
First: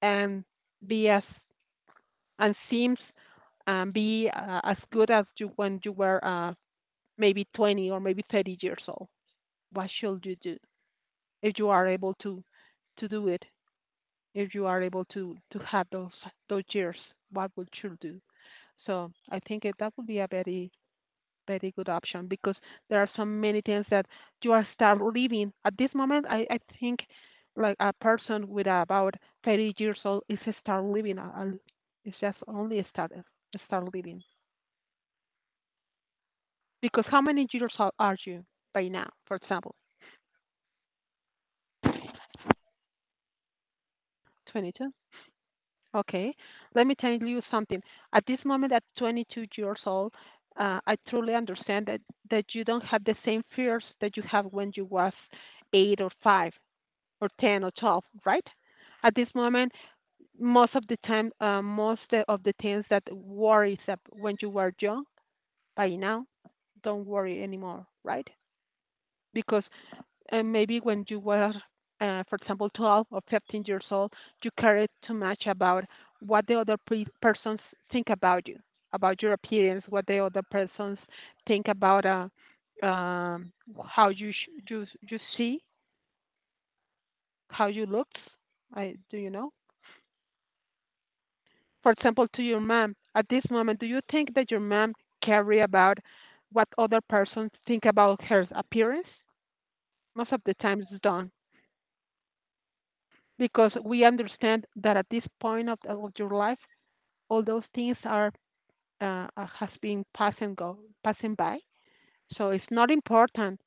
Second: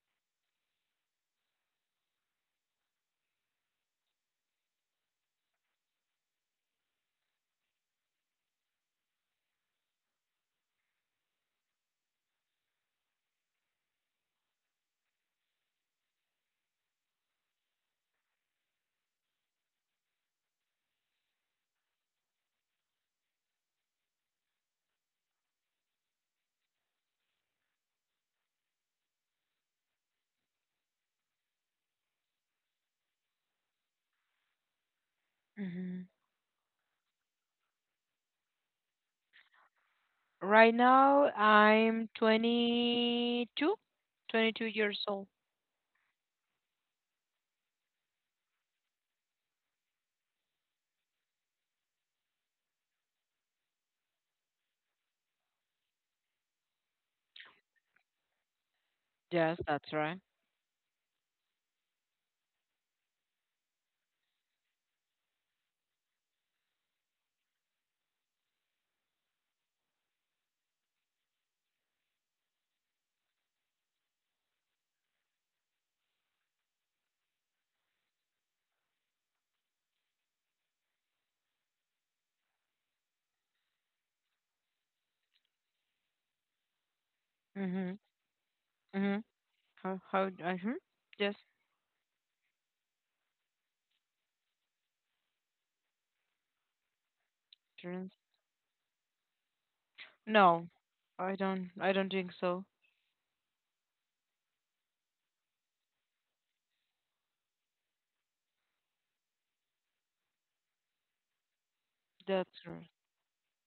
S1: and be as and seems and be as good as you when you were maybe 20 or maybe 30 years old. What should you do if you are able to do it? If you are able to have those years, what would you do? So I think that would be a very very good option because there are so many things that you are start living at this moment. I think like a person with about 30 years old is start living. It's just only start living
S2: Mm-hmm.
S1: because how many years old are you by now? For example,
S2: Right now, I'm twenty two
S1: 22.
S2: years old.
S1: Okay, let me tell you something. At this moment, at 22 years old, I truly understand that you don't have the same fears that you have when you was eight or five or 10 or 12, right? At this
S2: Yes,
S1: moment,
S2: that's right.
S1: most of the time, most of the things that worries up when you were young, by now, don't worry anymore, right? Because maybe when you were, for example, 12 or 15 years old, you cared too much about what the other persons think about you, about your appearance, what the other persons think about um, how you, you see, how you
S2: Mm-hmm.
S1: look. I do you know?
S2: How, hmm? Just
S1: For example, to your mom at this moment, do you think that your mom care about what other persons think
S2: turns.
S1: about her appearance? Most of the
S2: No,
S1: times it's done
S2: I don't. I don't think so.
S1: because we understand that at this point of your life, all those things are has been passing go passing by. So
S2: That's
S1: it's
S2: r-
S1: not important.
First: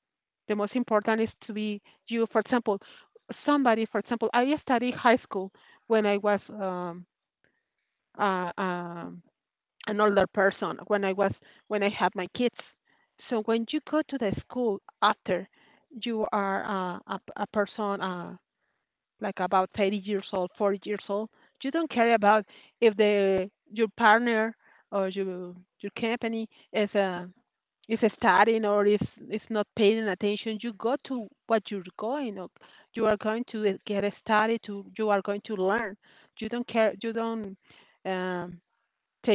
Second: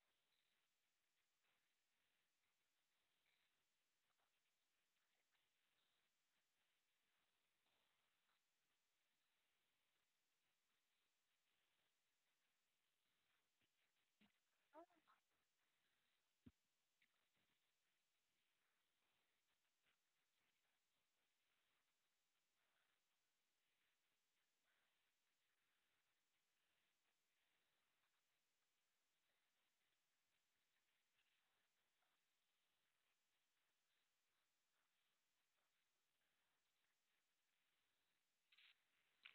S1: The most important is to be you. For example, somebody. For example, I studied high school when I was uh, um an older person when I had my kids. So when you go to the school after you are a person like about 30 years old, 40 years old, you don't care about if the your partner or your company is studying or is not paying attention. You go to what you're going. Or you are going to get a study. To you are going to learn. You don't care. You don't um,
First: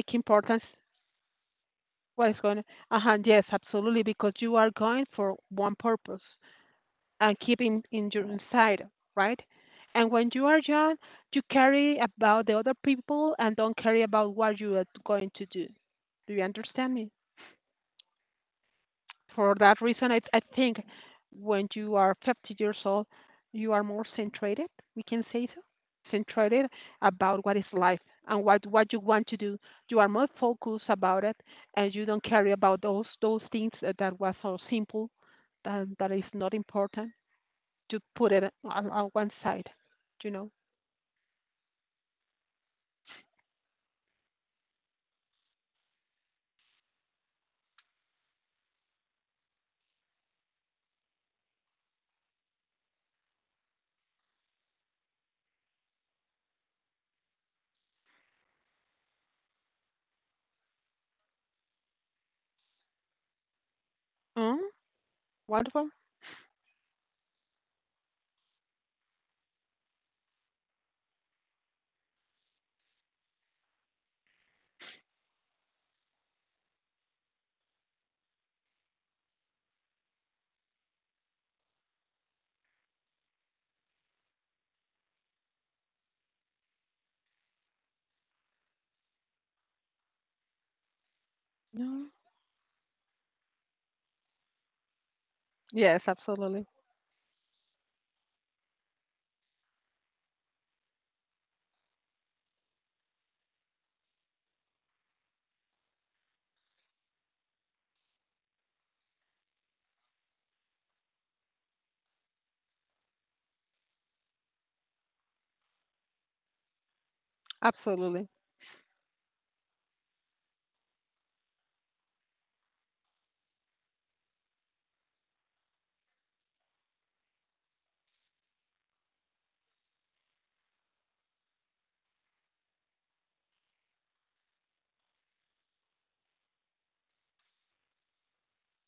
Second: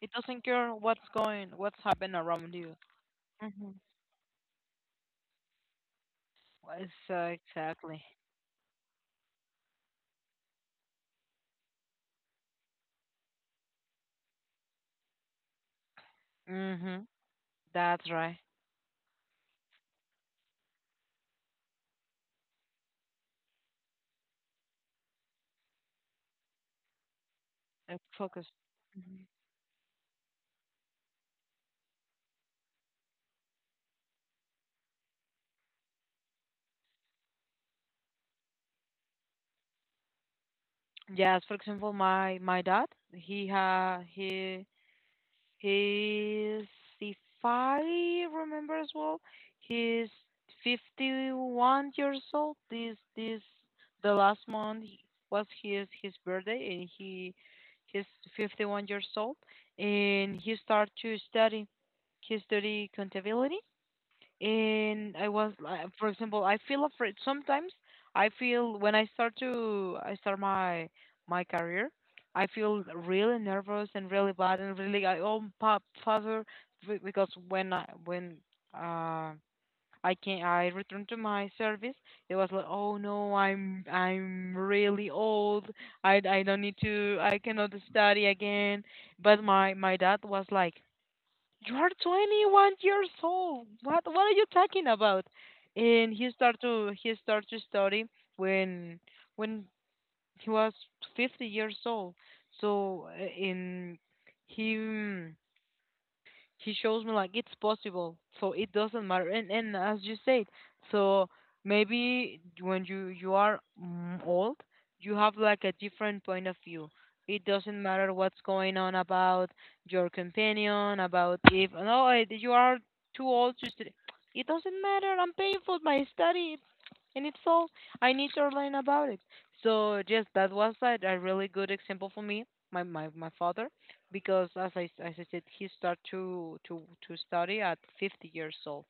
S2: it. Doesn't
S1: importance
S2: care what's going, what's happening
S1: what is
S2: around
S1: going.
S2: you.
S1: Uh-huh, yes,
S2: Mm-hmm.
S1: absolutely, because you are going for one purpose and keeping
S2: Exactly.
S1: in your inside, right? And when you are young, you carry about the other people and don't carry about what you are going to do. Do you understand
S2: Mm-hmm.
S1: me?
S2: That's right.
S1: For that reason, I think when you are 50 years old, you are more centrated, we can say so, centrated about what is life and
S2: Focus.
S1: what you
S2: Mhm.
S1: want to do. You are more focused about it and you don't care about those things that was so simple, that is not important to put it on one side, you know.
S2: Yes. For example, my dad. He ha he He's, if I remember as well, he's 51 years old. This the last month was his birthday, and he's 51 years old, and he started to study. He study contability,
S1: Mm,
S2: and I was like,
S1: wonderful.
S2: for example, I feel afraid sometimes. I feel when I start my career, I feel really nervous and really bad and really like oh pop father because when I when uh I can I returned to my service, it was like oh no I'm really old I don't need to I cannot study again, but my dad was like you're
S1: Mm,
S2: 21 years old what are you talking about,
S1: yes,
S2: and he started
S1: absolutely.
S2: to study when when he was 50 years old, so he mm, he shows me like it's possible so it doesn't matter, and as you said, so maybe when you are old you have like a different point of view. It doesn't matter
S1: Absolutely.
S2: what's going on about your companion, about if no I- you are too old to study. It doesn't matter, I'm paying for my study, and it's all I need to learn about it. So just that was a really good example for me, my father, because as I said, he started to, study at 50 years old.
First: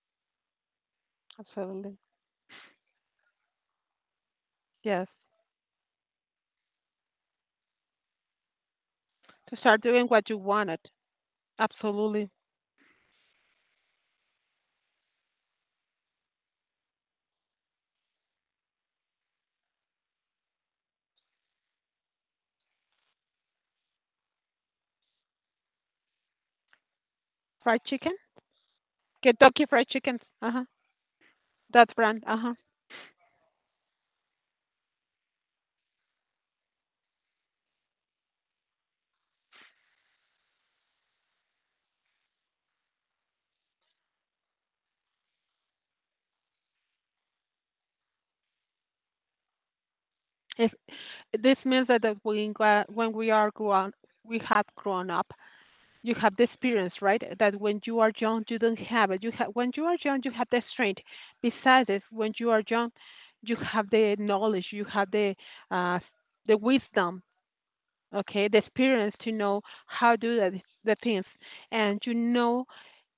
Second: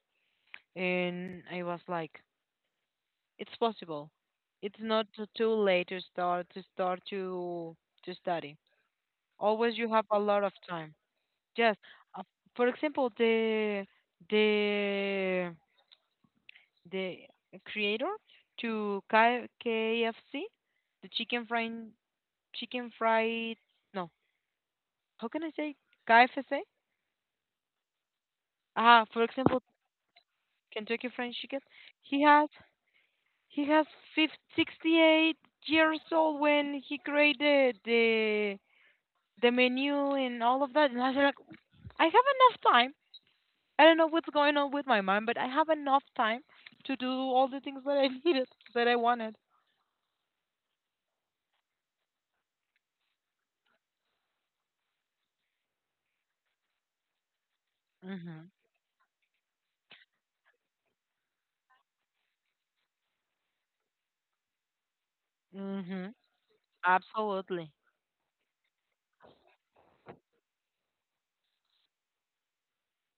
S2: And I was
S1: Absolutely.
S2: like, it's possible. It's not
S1: Yes.
S2: too late to start to study.
S1: To
S2: Always
S1: start
S2: you
S1: doing
S2: have a
S1: what you
S2: lot of
S1: wanted.
S2: time. Yes. Uh,
S1: Absolutely.
S2: for example, the the creator to KFC, the chicken fried no, how can I say KFC?
S1: Fried chicken?
S2: Ah, for example,
S1: Kentucky Fried Chicken. Uh-huh.
S2: Kentucky Fried Chicken.
S1: That
S2: He
S1: brand.
S2: has
S1: Uh-huh.
S2: he has 50 68 years old when he created the menu and all of that. And I was like, I have enough time. I don't know what's going on with my mind, but I have enough time to do all the things that I needed, that I wanted.
S1: If this means that, that we, when we are grown, we have grown up. You have the experience, right? That when you are young,
S2: Mhm.
S1: you don't have it. You have when you are young, you have the strength. Besides this, when you are young, you have the knowledge. You have uh,
S2: Mhm.
S1: the wisdom.
S2: Absolutely.
S1: Okay, the experience to know how do the things, and you know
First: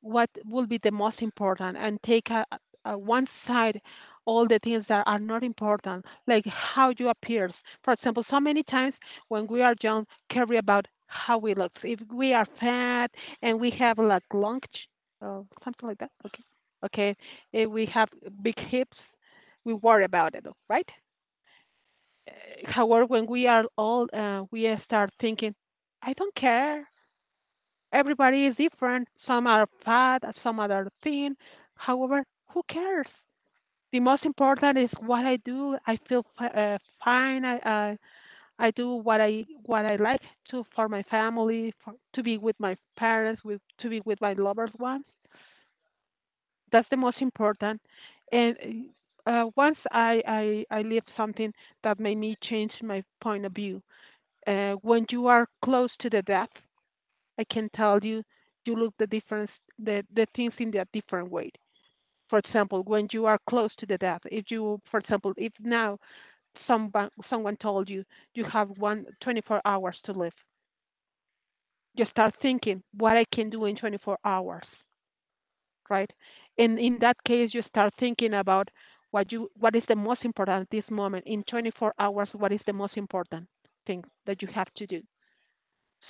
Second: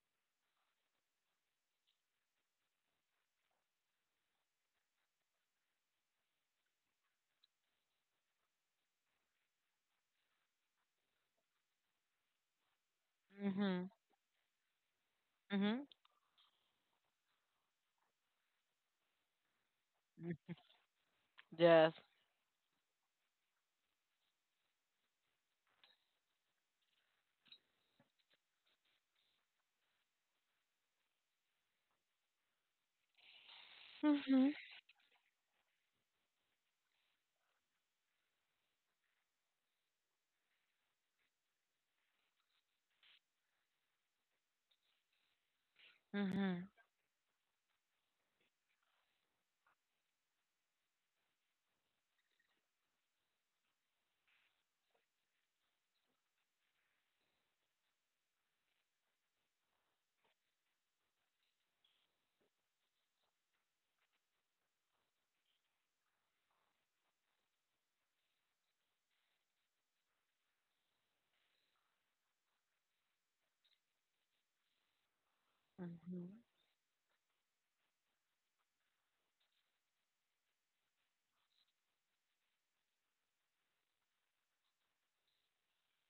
S1: what will be the most important and take a one side all the things that are not important, like how you appear. For example, so many times when we are young, care about how we look, if we are fat and we
S2: Mhm.
S1: have like long
S2: Mhm.
S1: something like that. Okay, okay, if we have big hips we worry about it,
S2: Mm.
S1: right?
S2: Yes.
S1: However, when we are old, we start thinking, I don't care. Everybody is different. Some are fat, some are thin. However, who cares? The most
S2: Mhm.
S1: important is what I do. I feel fine. I do what I like to for my family, for, to be with my parents, with to be with my loved ones.
S2: Mhm.
S1: That's the most important. And once I lived something that made me change my point of view when you are close to the death, I can tell you you look the difference the things in a different way. For example, when you are close to the death, if you, for example, if now someone told you you have one 24 hours to live, you start thinking what I can do in 24 hours, right?
S2: Mhm.
S1: And in that case, you start thinking about what you what is the most important at this moment in 24 hours. What is the most important thing that you have to do?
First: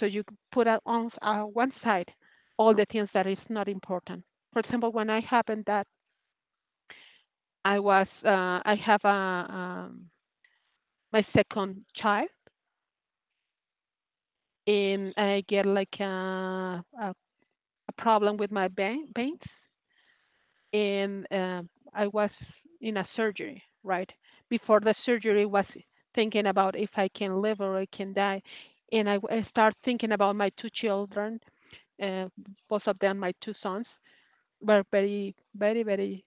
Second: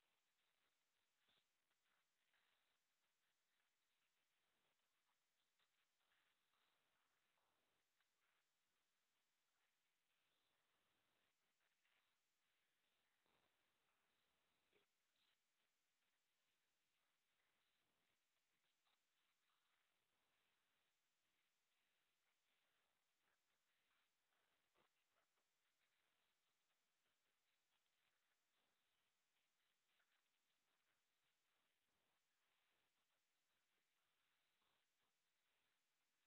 S1: So you put on one side all the things that is not important. For example, when I happened that I was, I have a, my second child, and I get like a, a problem with my veins, and I was in a surgery, right? Before the surgery, was thinking about if I can live or I can die, and I start thinking about my two children, uh, both of them, my two sons, were very, very, very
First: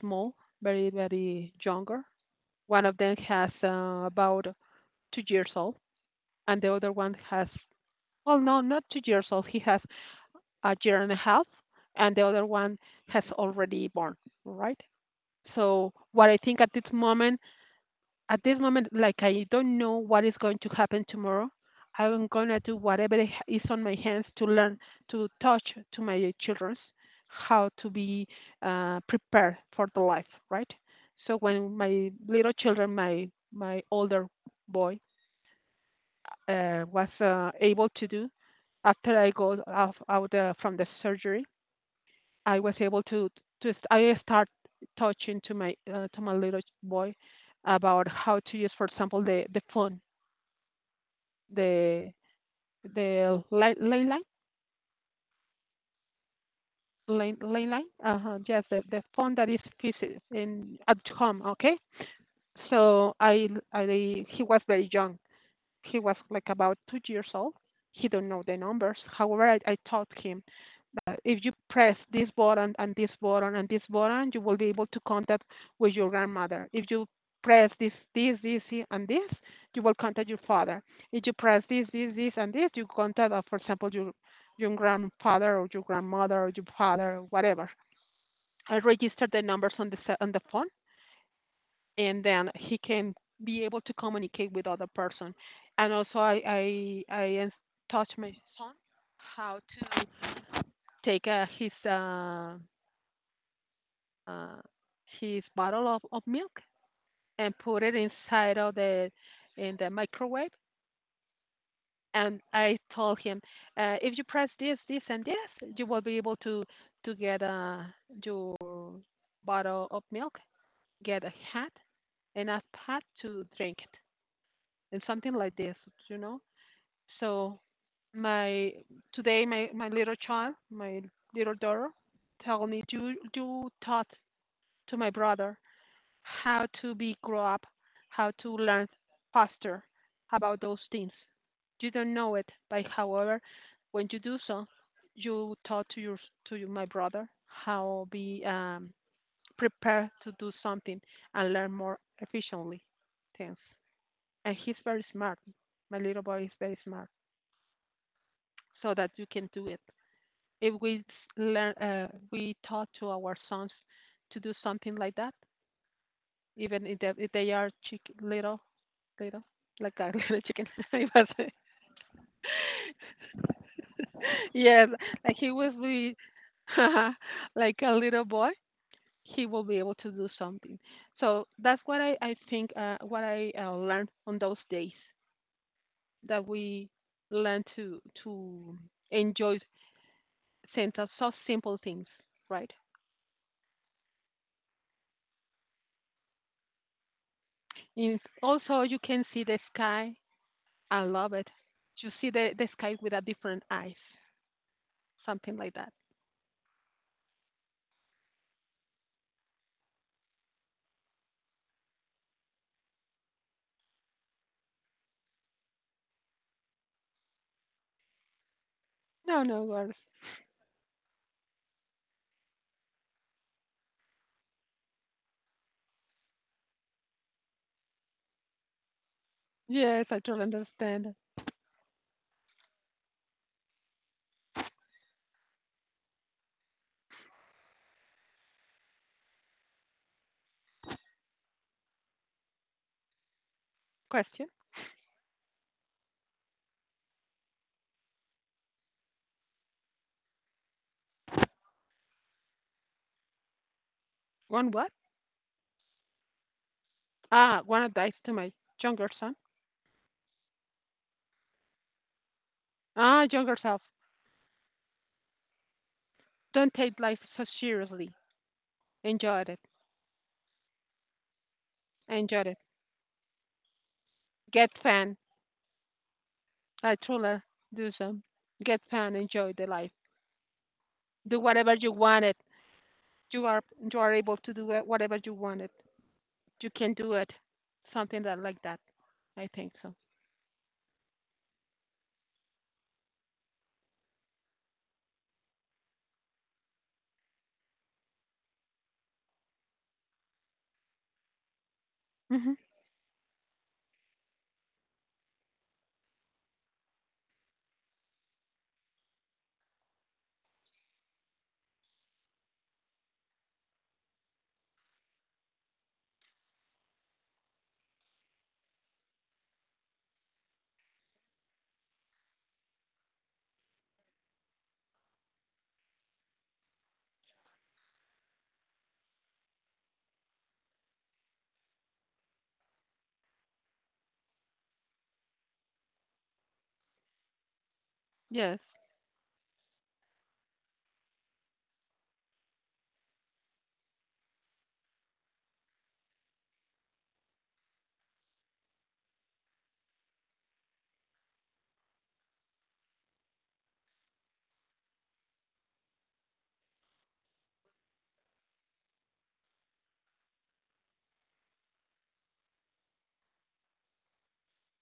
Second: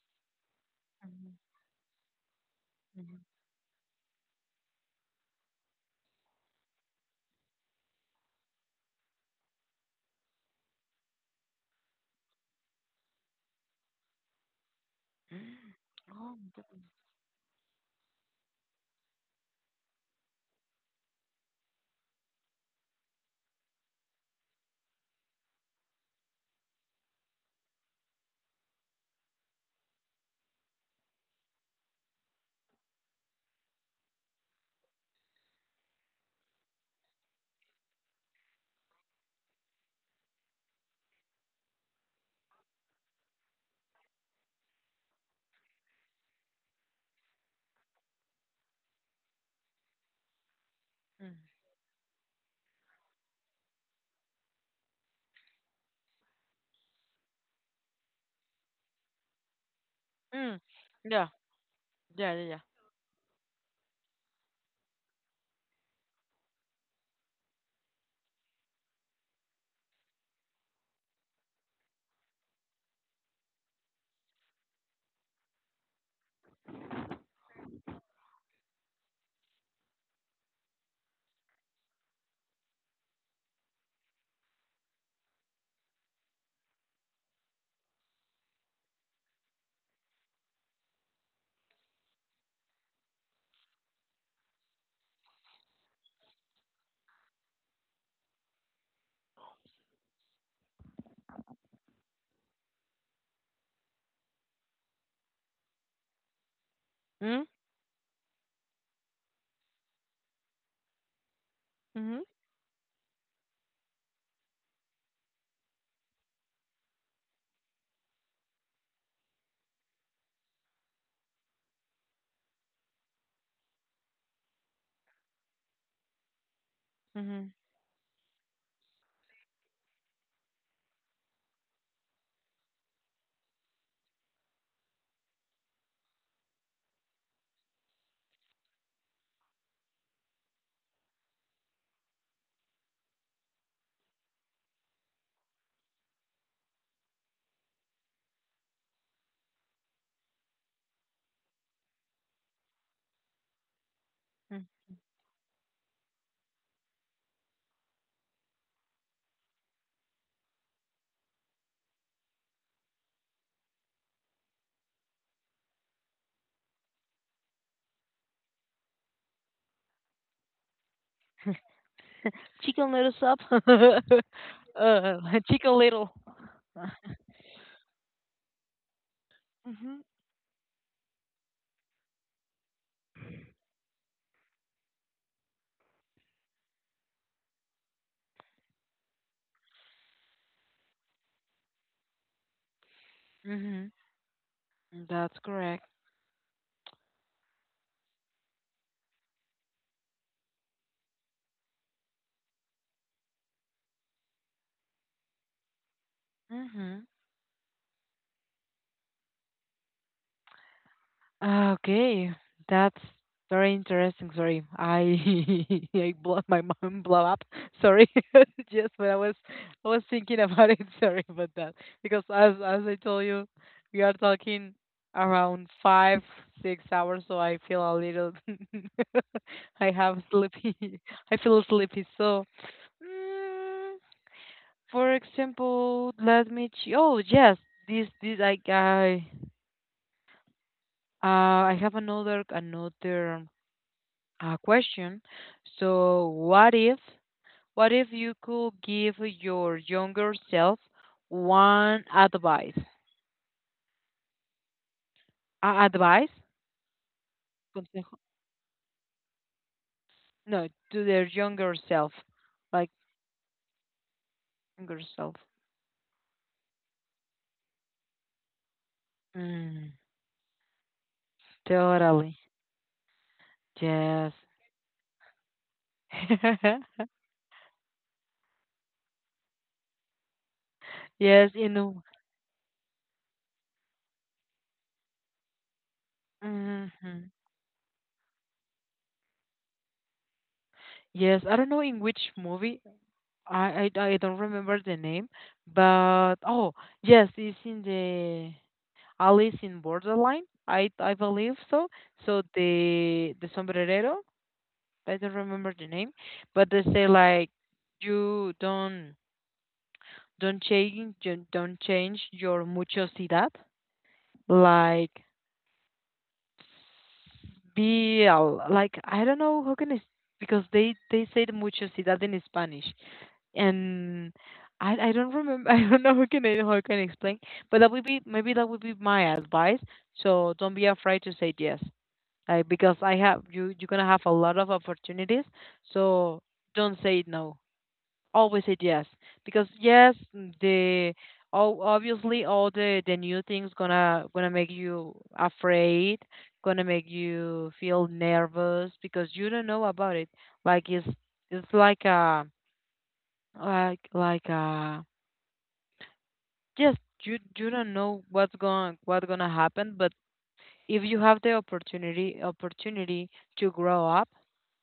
S1: small, very, very younger. One of them
S2: Mhm.
S1: has about 2 years old, and the other one has, well, no, not 2 years old. He has a year and a half, and the other one has already born, right? So, what
S2: Oh,
S1: I
S2: my
S1: think
S2: God.
S1: at this moment, like I don't know what is going to happen tomorrow, I'm gonna do whatever is on my hands to learn to touch to my childrens how to be prepared for the life, right? So when my little children, my older boy was able to do after I go out from the surgery, I was able to I start touching to my little boy about how to use, for example, the phone,
S2: Mm.
S1: the the ley ley line, ley ley line, yes, the phone that is fixed
S2: Mm.
S1: in at
S2: Yeah.
S1: home. Okay,
S2: Yeah. Yeah. Yeah.
S1: so I he was very young, he was like about 2 years old. He don't know the numbers. However, I taught him that if you press this button and this button and this button, you will be able to contact with your grandmother. If you press this, this, this, and this, you will contact your father. If you press this, this, this, and this, you contact, for example, your grandfather or your grandmother or your father or whatever. I registered the numbers on the phone and then he can be able to communicate with other person. And also, I taught my son how to take uh, his bottle of milk
S2: Mm.
S1: and put it inside of the in the microwave.
S2: Mhm.
S1: And I told him, if you press this, this, and this, you will be able to get your bottle of milk, get a hat, enough hat to drink it, and something like this, you know.
S2: Mhm,
S1: So my today, my little child, my little daughter, tell me you taught to my brother how to be grow up, how to learn faster about those things. You don't know it, but however, when you do so, you taught to your, my brother how be prepared to do something and learn more efficiently things. And
S2: mm.
S1: he's very smart. My little boy is very smart so that you can do it. If we learn, we taught to our sons to do something like that, even if if they are chick, little, like a little chicken. It was-
S2: Chicken Little Soup.
S1: yes,
S2: Uh,
S1: like he was
S2: Chicken Little.
S1: be like a little boy. He will be able
S2: Mhm.
S1: to do something. So that's what I think what I learned on those days that we learn to enjoy simple, so simple things, right?
S2: Mhm. That's correct.
S1: Is also you can see the sky. I love it. You see the sky with a different eyes, something like that.
S2: Mhm. Ah, okay, that's very interesting. Sorry, I I blow my mind blow up. Sorry, just when I was
S1: No, no
S2: I
S1: worries.
S2: was thinking about it. Sorry about that. Because as I told you, we are talking around 5 6 hours, so I feel a little. I
S1: Yes, I
S2: have
S1: totally
S2: sleepy.
S1: understand.
S2: I feel sleepy. So, mm, for example, let me. Oh yes, this I. I have another.
S1: Question?
S2: A question. So, what if you could give your younger self one advice?
S1: One what?
S2: Advice?
S1: Ah, one advice
S2: Consejo?
S1: to my younger son.
S2: No, to their younger self, like
S1: Ah, younger self.
S2: younger self.
S1: Don't take life so seriously. Enjoy it.
S2: Mm, totally.
S1: Enjoy it.
S2: Yes.
S1: Get fun. I truly do some. Get fun. Enjoy the life. Do
S2: Yes.
S1: whatever
S2: In
S1: you want it. You are you are able to do wha- whatever you wanted. You can do
S2: Mm-hmm.
S1: it. Something that like that. I think so.
S2: Yes, I don't know in which movie. I don't remember the name, but oh yes, it's in the Alice in Borderline, I believe so. So
S1: Hmm.
S2: the sombrerero, I don't remember the name, but they say like you don't change your muchosidad, like like I don't know how can I s- because they say the muchosidad in Spanish and. I don't remember, I don't know how I can explain, but that would be my advice. So don't be afraid to say yes, like because I have you're gonna have a lot of opportunities. So don't say no.
S1: Yes.
S2: Always say yes because yes, the oh, obviously all the new things gonna make you afraid, gonna make you feel nervous because you don't know about it. Like it's like a like like a just you don't know what's gonna happen, but if you have the opportunity to grow up,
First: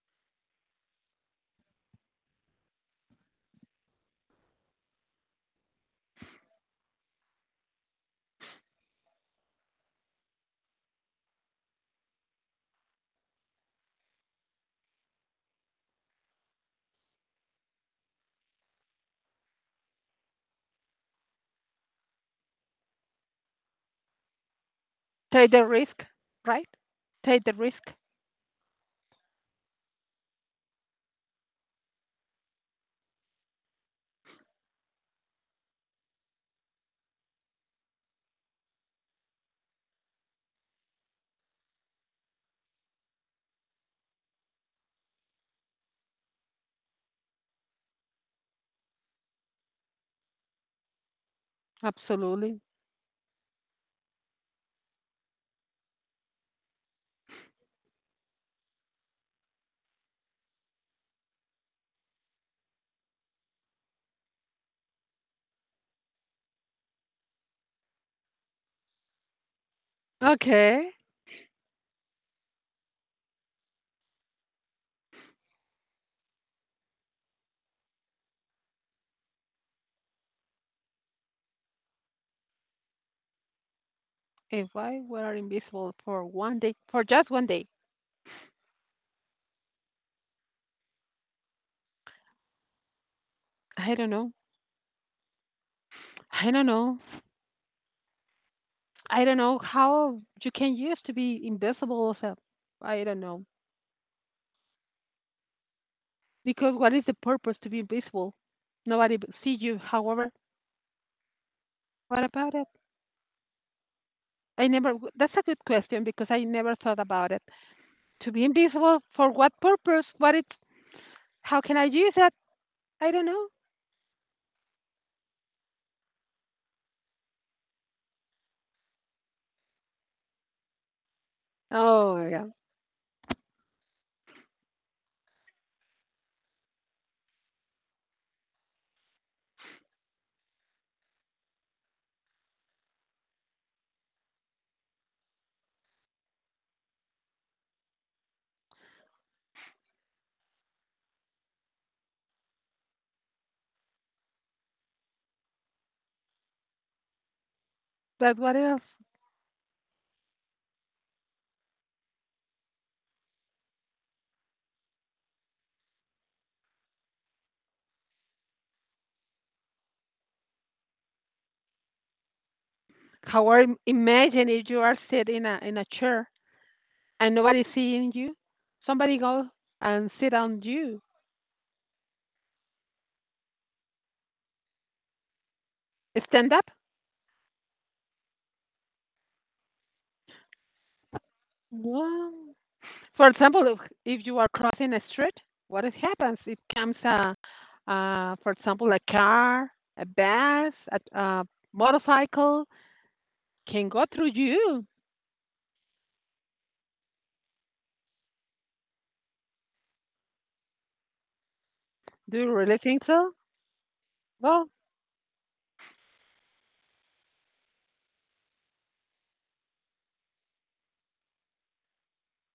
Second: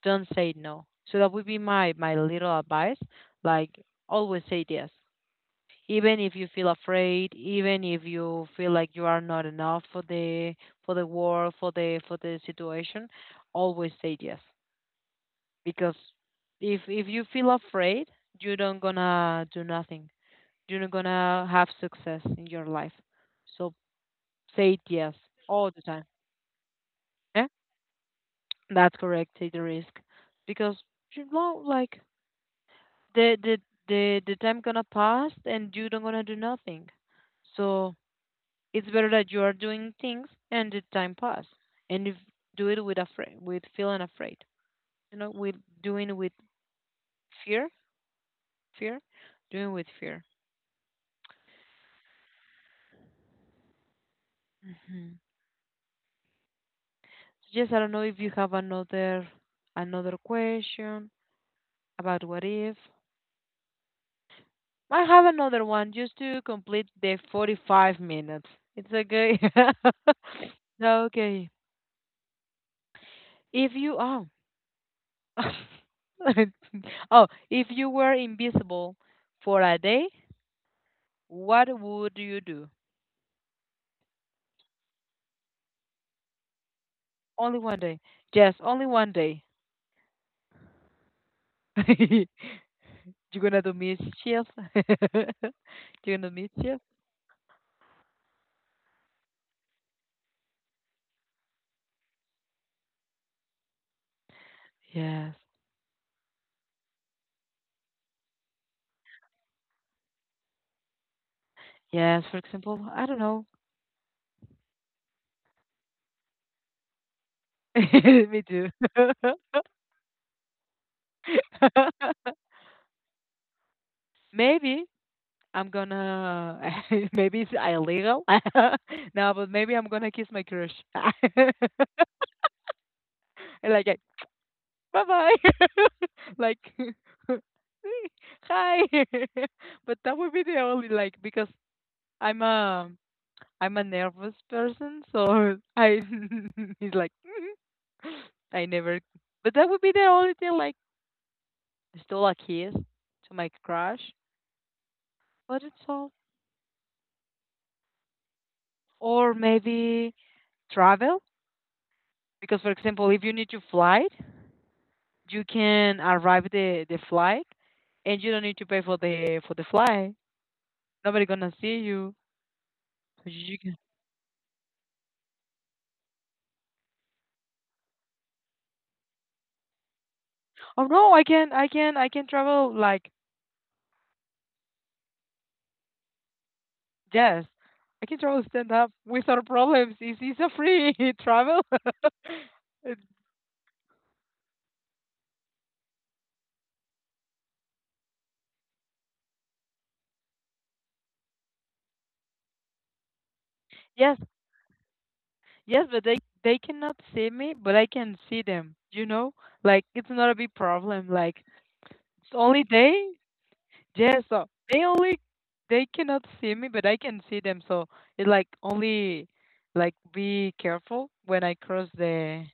S2: don't say no. So that would be my little advice. Like Always say yes. Even if you feel afraid, even if you feel like you are not enough for the world, for the situation, always say yes. Because if you feel afraid, you don't gonna do nothing. You're not gonna have success in your life. So say yes
S1: Take the
S2: all the
S1: risk,
S2: time.
S1: right? Take
S2: Yeah?
S1: the risk.
S2: That's correct. Take the risk because you know, like the the the time gonna pass and you don't gonna do nothing. So it's better that you are doing things and the time pass. And if do it with afraid, with feeling afraid, with doing with fear, fear, doing with fear.
S1: Absolutely.
S2: hmm So yes, I don't know if you have another question about what if. I have another one just to complete the 45 minutes. It's okay.
S1: Okay.
S2: Okay. If you oh. Oh, if you were invisible for a day, what would you do?
S1: If I were invisible for one day, for just one
S2: Only
S1: day,
S2: 1 day. Yes, only 1 day. You're gonna do
S1: I don't know.
S2: mischief. You're gonna do
S1: I don't
S2: mischief.
S1: know. I don't know how you can use to be invisible. Also. I don't know.
S2: Yes.
S1: Because what is the purpose to be invisible? Nobody b- see you. However, what
S2: Yes, for
S1: about it?
S2: example, I don't know.
S1: I never. W- that's a good question because I never thought about it. To
S2: Me
S1: be
S2: too.
S1: invisible for what purpose? What it? How can I use that? I don't know.
S2: Maybe I'm gonna maybe it's illegal. No, but maybe I'm gonna kiss my crush.
S1: Oh yeah.
S2: And like bye bye. Like hi. But that would be the only like because I'm a I'm a nervous person, so I he's like "Mhm." I never. But that would be the only thing like still a kiss to my crush. But it's all
S1: But what else?
S2: or maybe travel. Because, for example, if you need to flight, you can arrive the flight, and you don't need to pay for the flight. Nobody gonna see you. So you
S1: However,
S2: can.
S1: im- imagine if you are sitting in a chair and nobody's seeing you. Somebody go and sit on
S2: Oh
S1: you.
S2: no, I can travel like
S1: Stand up.
S2: yes, I can travel stand up without problems. It's a free travel.
S1: Wow. For example, if you are crossing a street, what it happens? It comes a, for example, a car, a bus, a motorcycle can go
S2: Yes,
S1: through you.
S2: yes, but they cannot see me, but I can see them. You know, like it's not a big problem. Like it's
S1: Do you
S2: only
S1: really think
S2: they.
S1: so?
S2: Yeah, so
S1: Well,
S2: they only they cannot see me, but I can see them. So it like only like be careful when I cross the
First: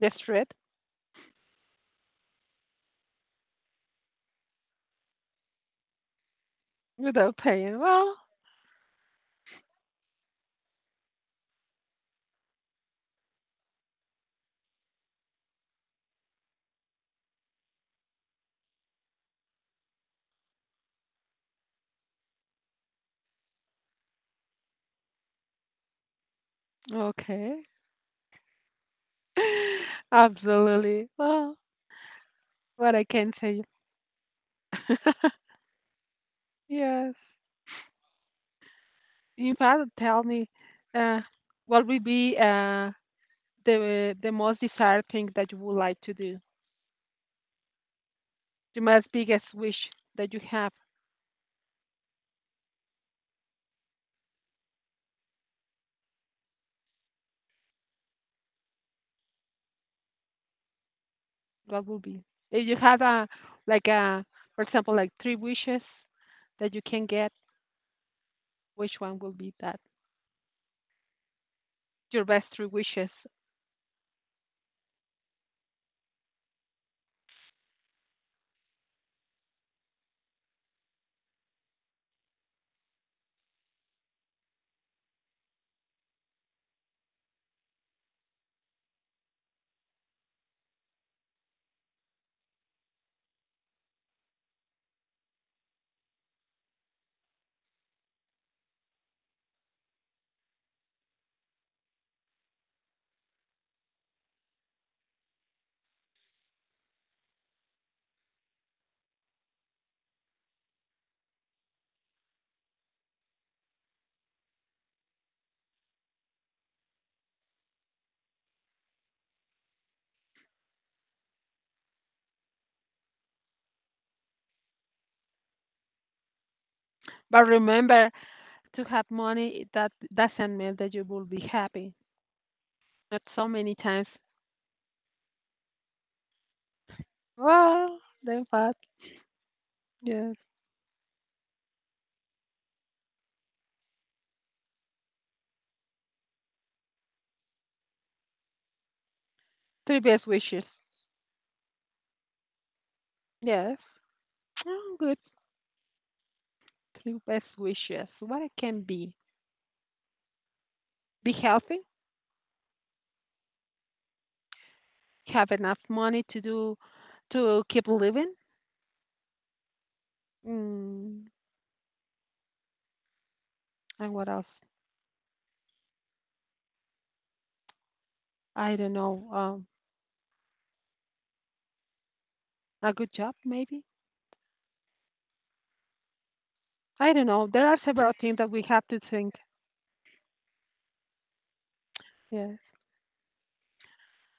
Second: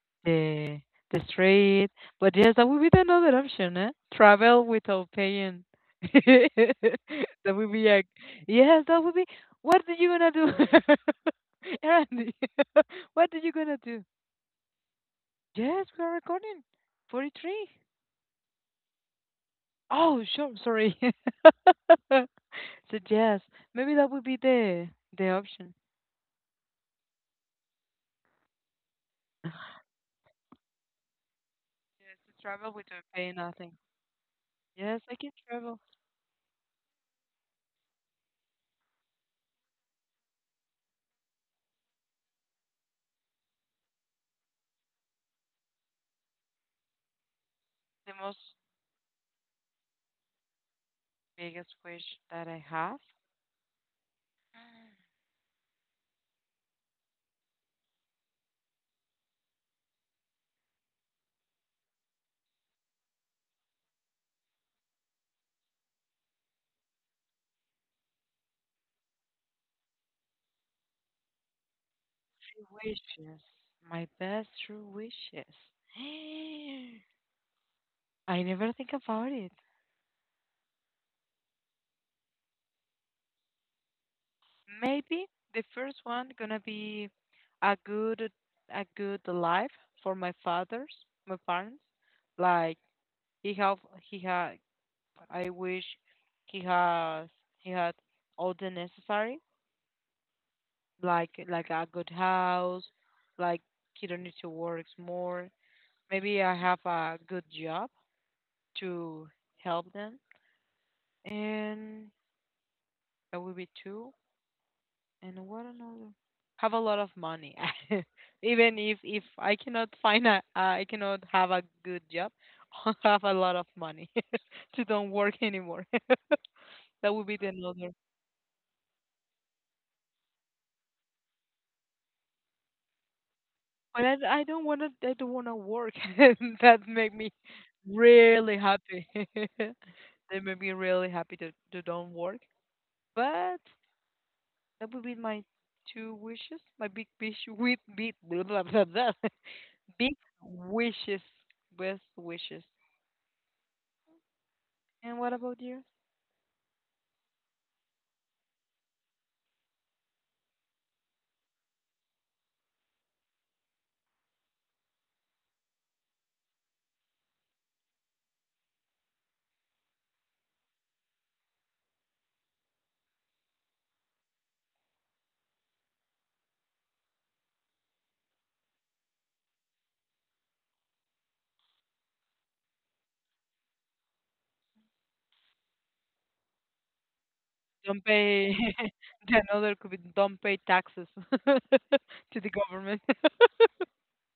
S1: that's right.
S2: the the street. But yes, that would be another option, eh? Travel without paying.
S1: Without
S2: That would
S1: paying.
S2: be like
S1: Well,
S2: yes, that would be. What are you gonna do, Randy? What are you gonna do? Yes, we are recording. 43. Oh, sure. Sorry. So yes, maybe that would be the option.
S1: okay.
S2: Yes, to
S1: Absolutely. Well,
S2: travel
S1: what
S2: without
S1: I can
S2: paying
S1: say.
S2: nothing. Yes, I can travel.
S1: Yes. You have tell me uh, what would be the most desired thing that you would like to do.
S2: The most
S1: The most biggest wish that you have.
S2: biggest wish that I have.
S1: What would be? If you have a like a for example like three wishes that you can get, which one will be that? Your best three
S2: True
S1: wishes.
S2: wishes. My best true wishes. I never think about it. Maybe the first one gonna be a good a good life for my fathers, my parents. Like he have he ha I wish he has he had all the necessary, like a good house, like he don't need to work more. Maybe I have a good job to help them, and that would be two. And what another? Have a lot of money. Even if I cannot have a good job, I'll have a lot of money to don't work anymore. That would be
S1: But
S2: the another.
S1: remember, to have money it- that doesn't mean that you will be happy not so many times.
S2: But I don't want to work. And that make me
S1: Well then
S2: really
S1: what?
S2: happy.
S1: Yes.
S2: That made me really happy to don't work. But that would be my two wishes. My big wish with big blah, blah, blah, blah.
S1: Three
S2: Big
S1: best wishes.
S2: wishes, best wishes.
S1: Yes. Oh, good.
S2: And what about you?
S1: Three best wishes, what it can be. Be healthy, have enough money to do, to keep living. Mm, and what else? I don't know. A good job maybe. I don't know, there are
S2: Don't
S1: several things that
S2: pay.
S1: we have to think.
S2: The another could be don't pay taxes to the
S1: Yes,
S2: government.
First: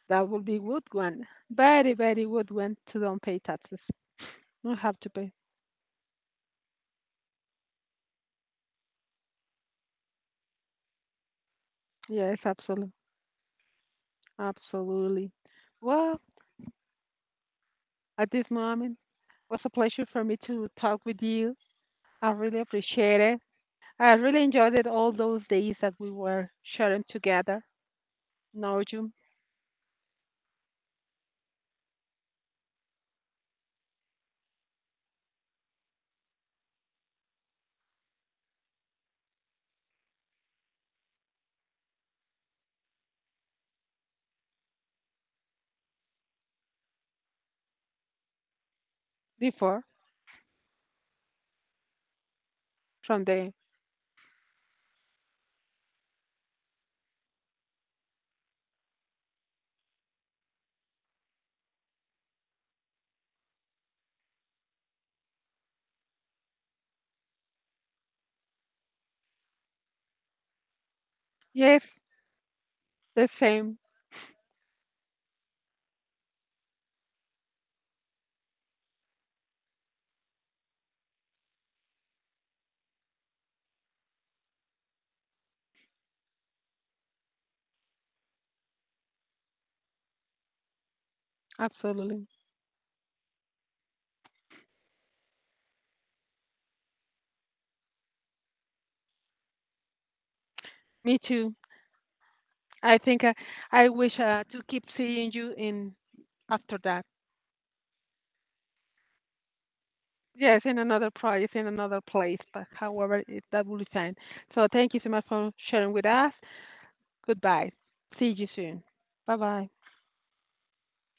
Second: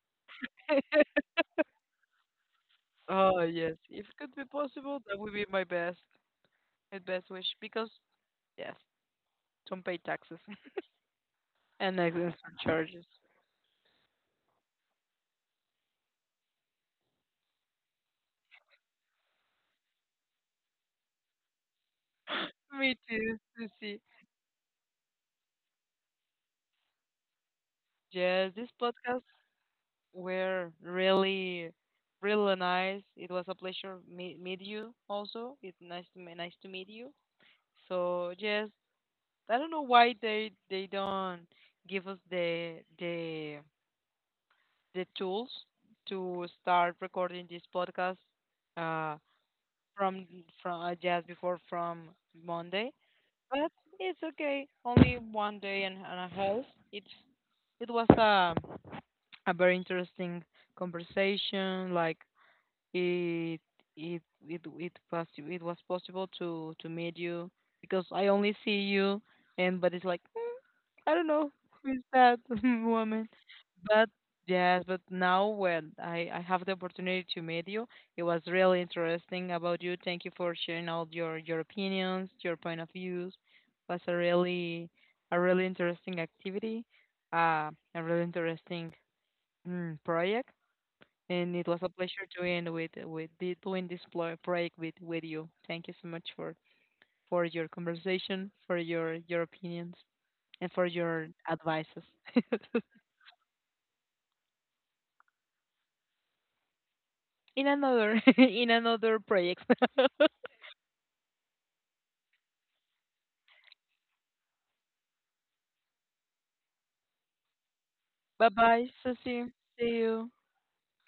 S1: that would be good one. Very very good one to don't pay
S2: Oh yes,
S1: taxes.
S2: if it could be
S1: Don't have
S2: possible,
S1: to
S2: that
S1: pay.
S2: would be my best wish because yes. Don't pay taxes and
S1: Yes,
S2: exemption
S1: absolutely.
S2: charges.
S1: Absolutely. Well, at this moment, was a pleasure for me to talk with you. I really
S2: Me
S1: appreciate
S2: too,
S1: it.
S2: Susie.
S1: I really enjoyed it all those days that we were sharing together,
S2: Yes, this
S1: know you
S2: podcast were really, really nice. It was a pleasure meet you. Also, it's nice nice to meet you. So yes, I don't know why they don't give us the tools to start recording this podcast uh
S1: before,
S2: from just before from Monday.
S1: from the.
S2: But it's okay. Only 1 day and a half. It it was a very interesting conversation. Like it it it was it was possible to meet you because I only see you and but it's like I don't know
S1: Yes,
S2: who's that woman.
S1: the same,
S2: But yes, but now when I have the opportunity to meet you, it was really interesting about you. Thank you for sharing all your opinions, your point of views. Was a really interesting activity, a really interesting mm, project, and it was a pleasure
S1: absolutely.
S2: doing this project with you. Thank you so much for your conversation, for your opinions and for
S1: Me
S2: your
S1: too.
S2: advices
S1: I think I, I wish to keep seeing you in after that.
S2: in another in another project.
S1: Yes, in another project, in another place, but however, it, that will be fine. So thank you so much for sharing with us. Goodbye. See
S2: Bye
S1: you
S2: bye,
S1: soon. Bye
S2: Susie.
S1: bye.
S2: See you.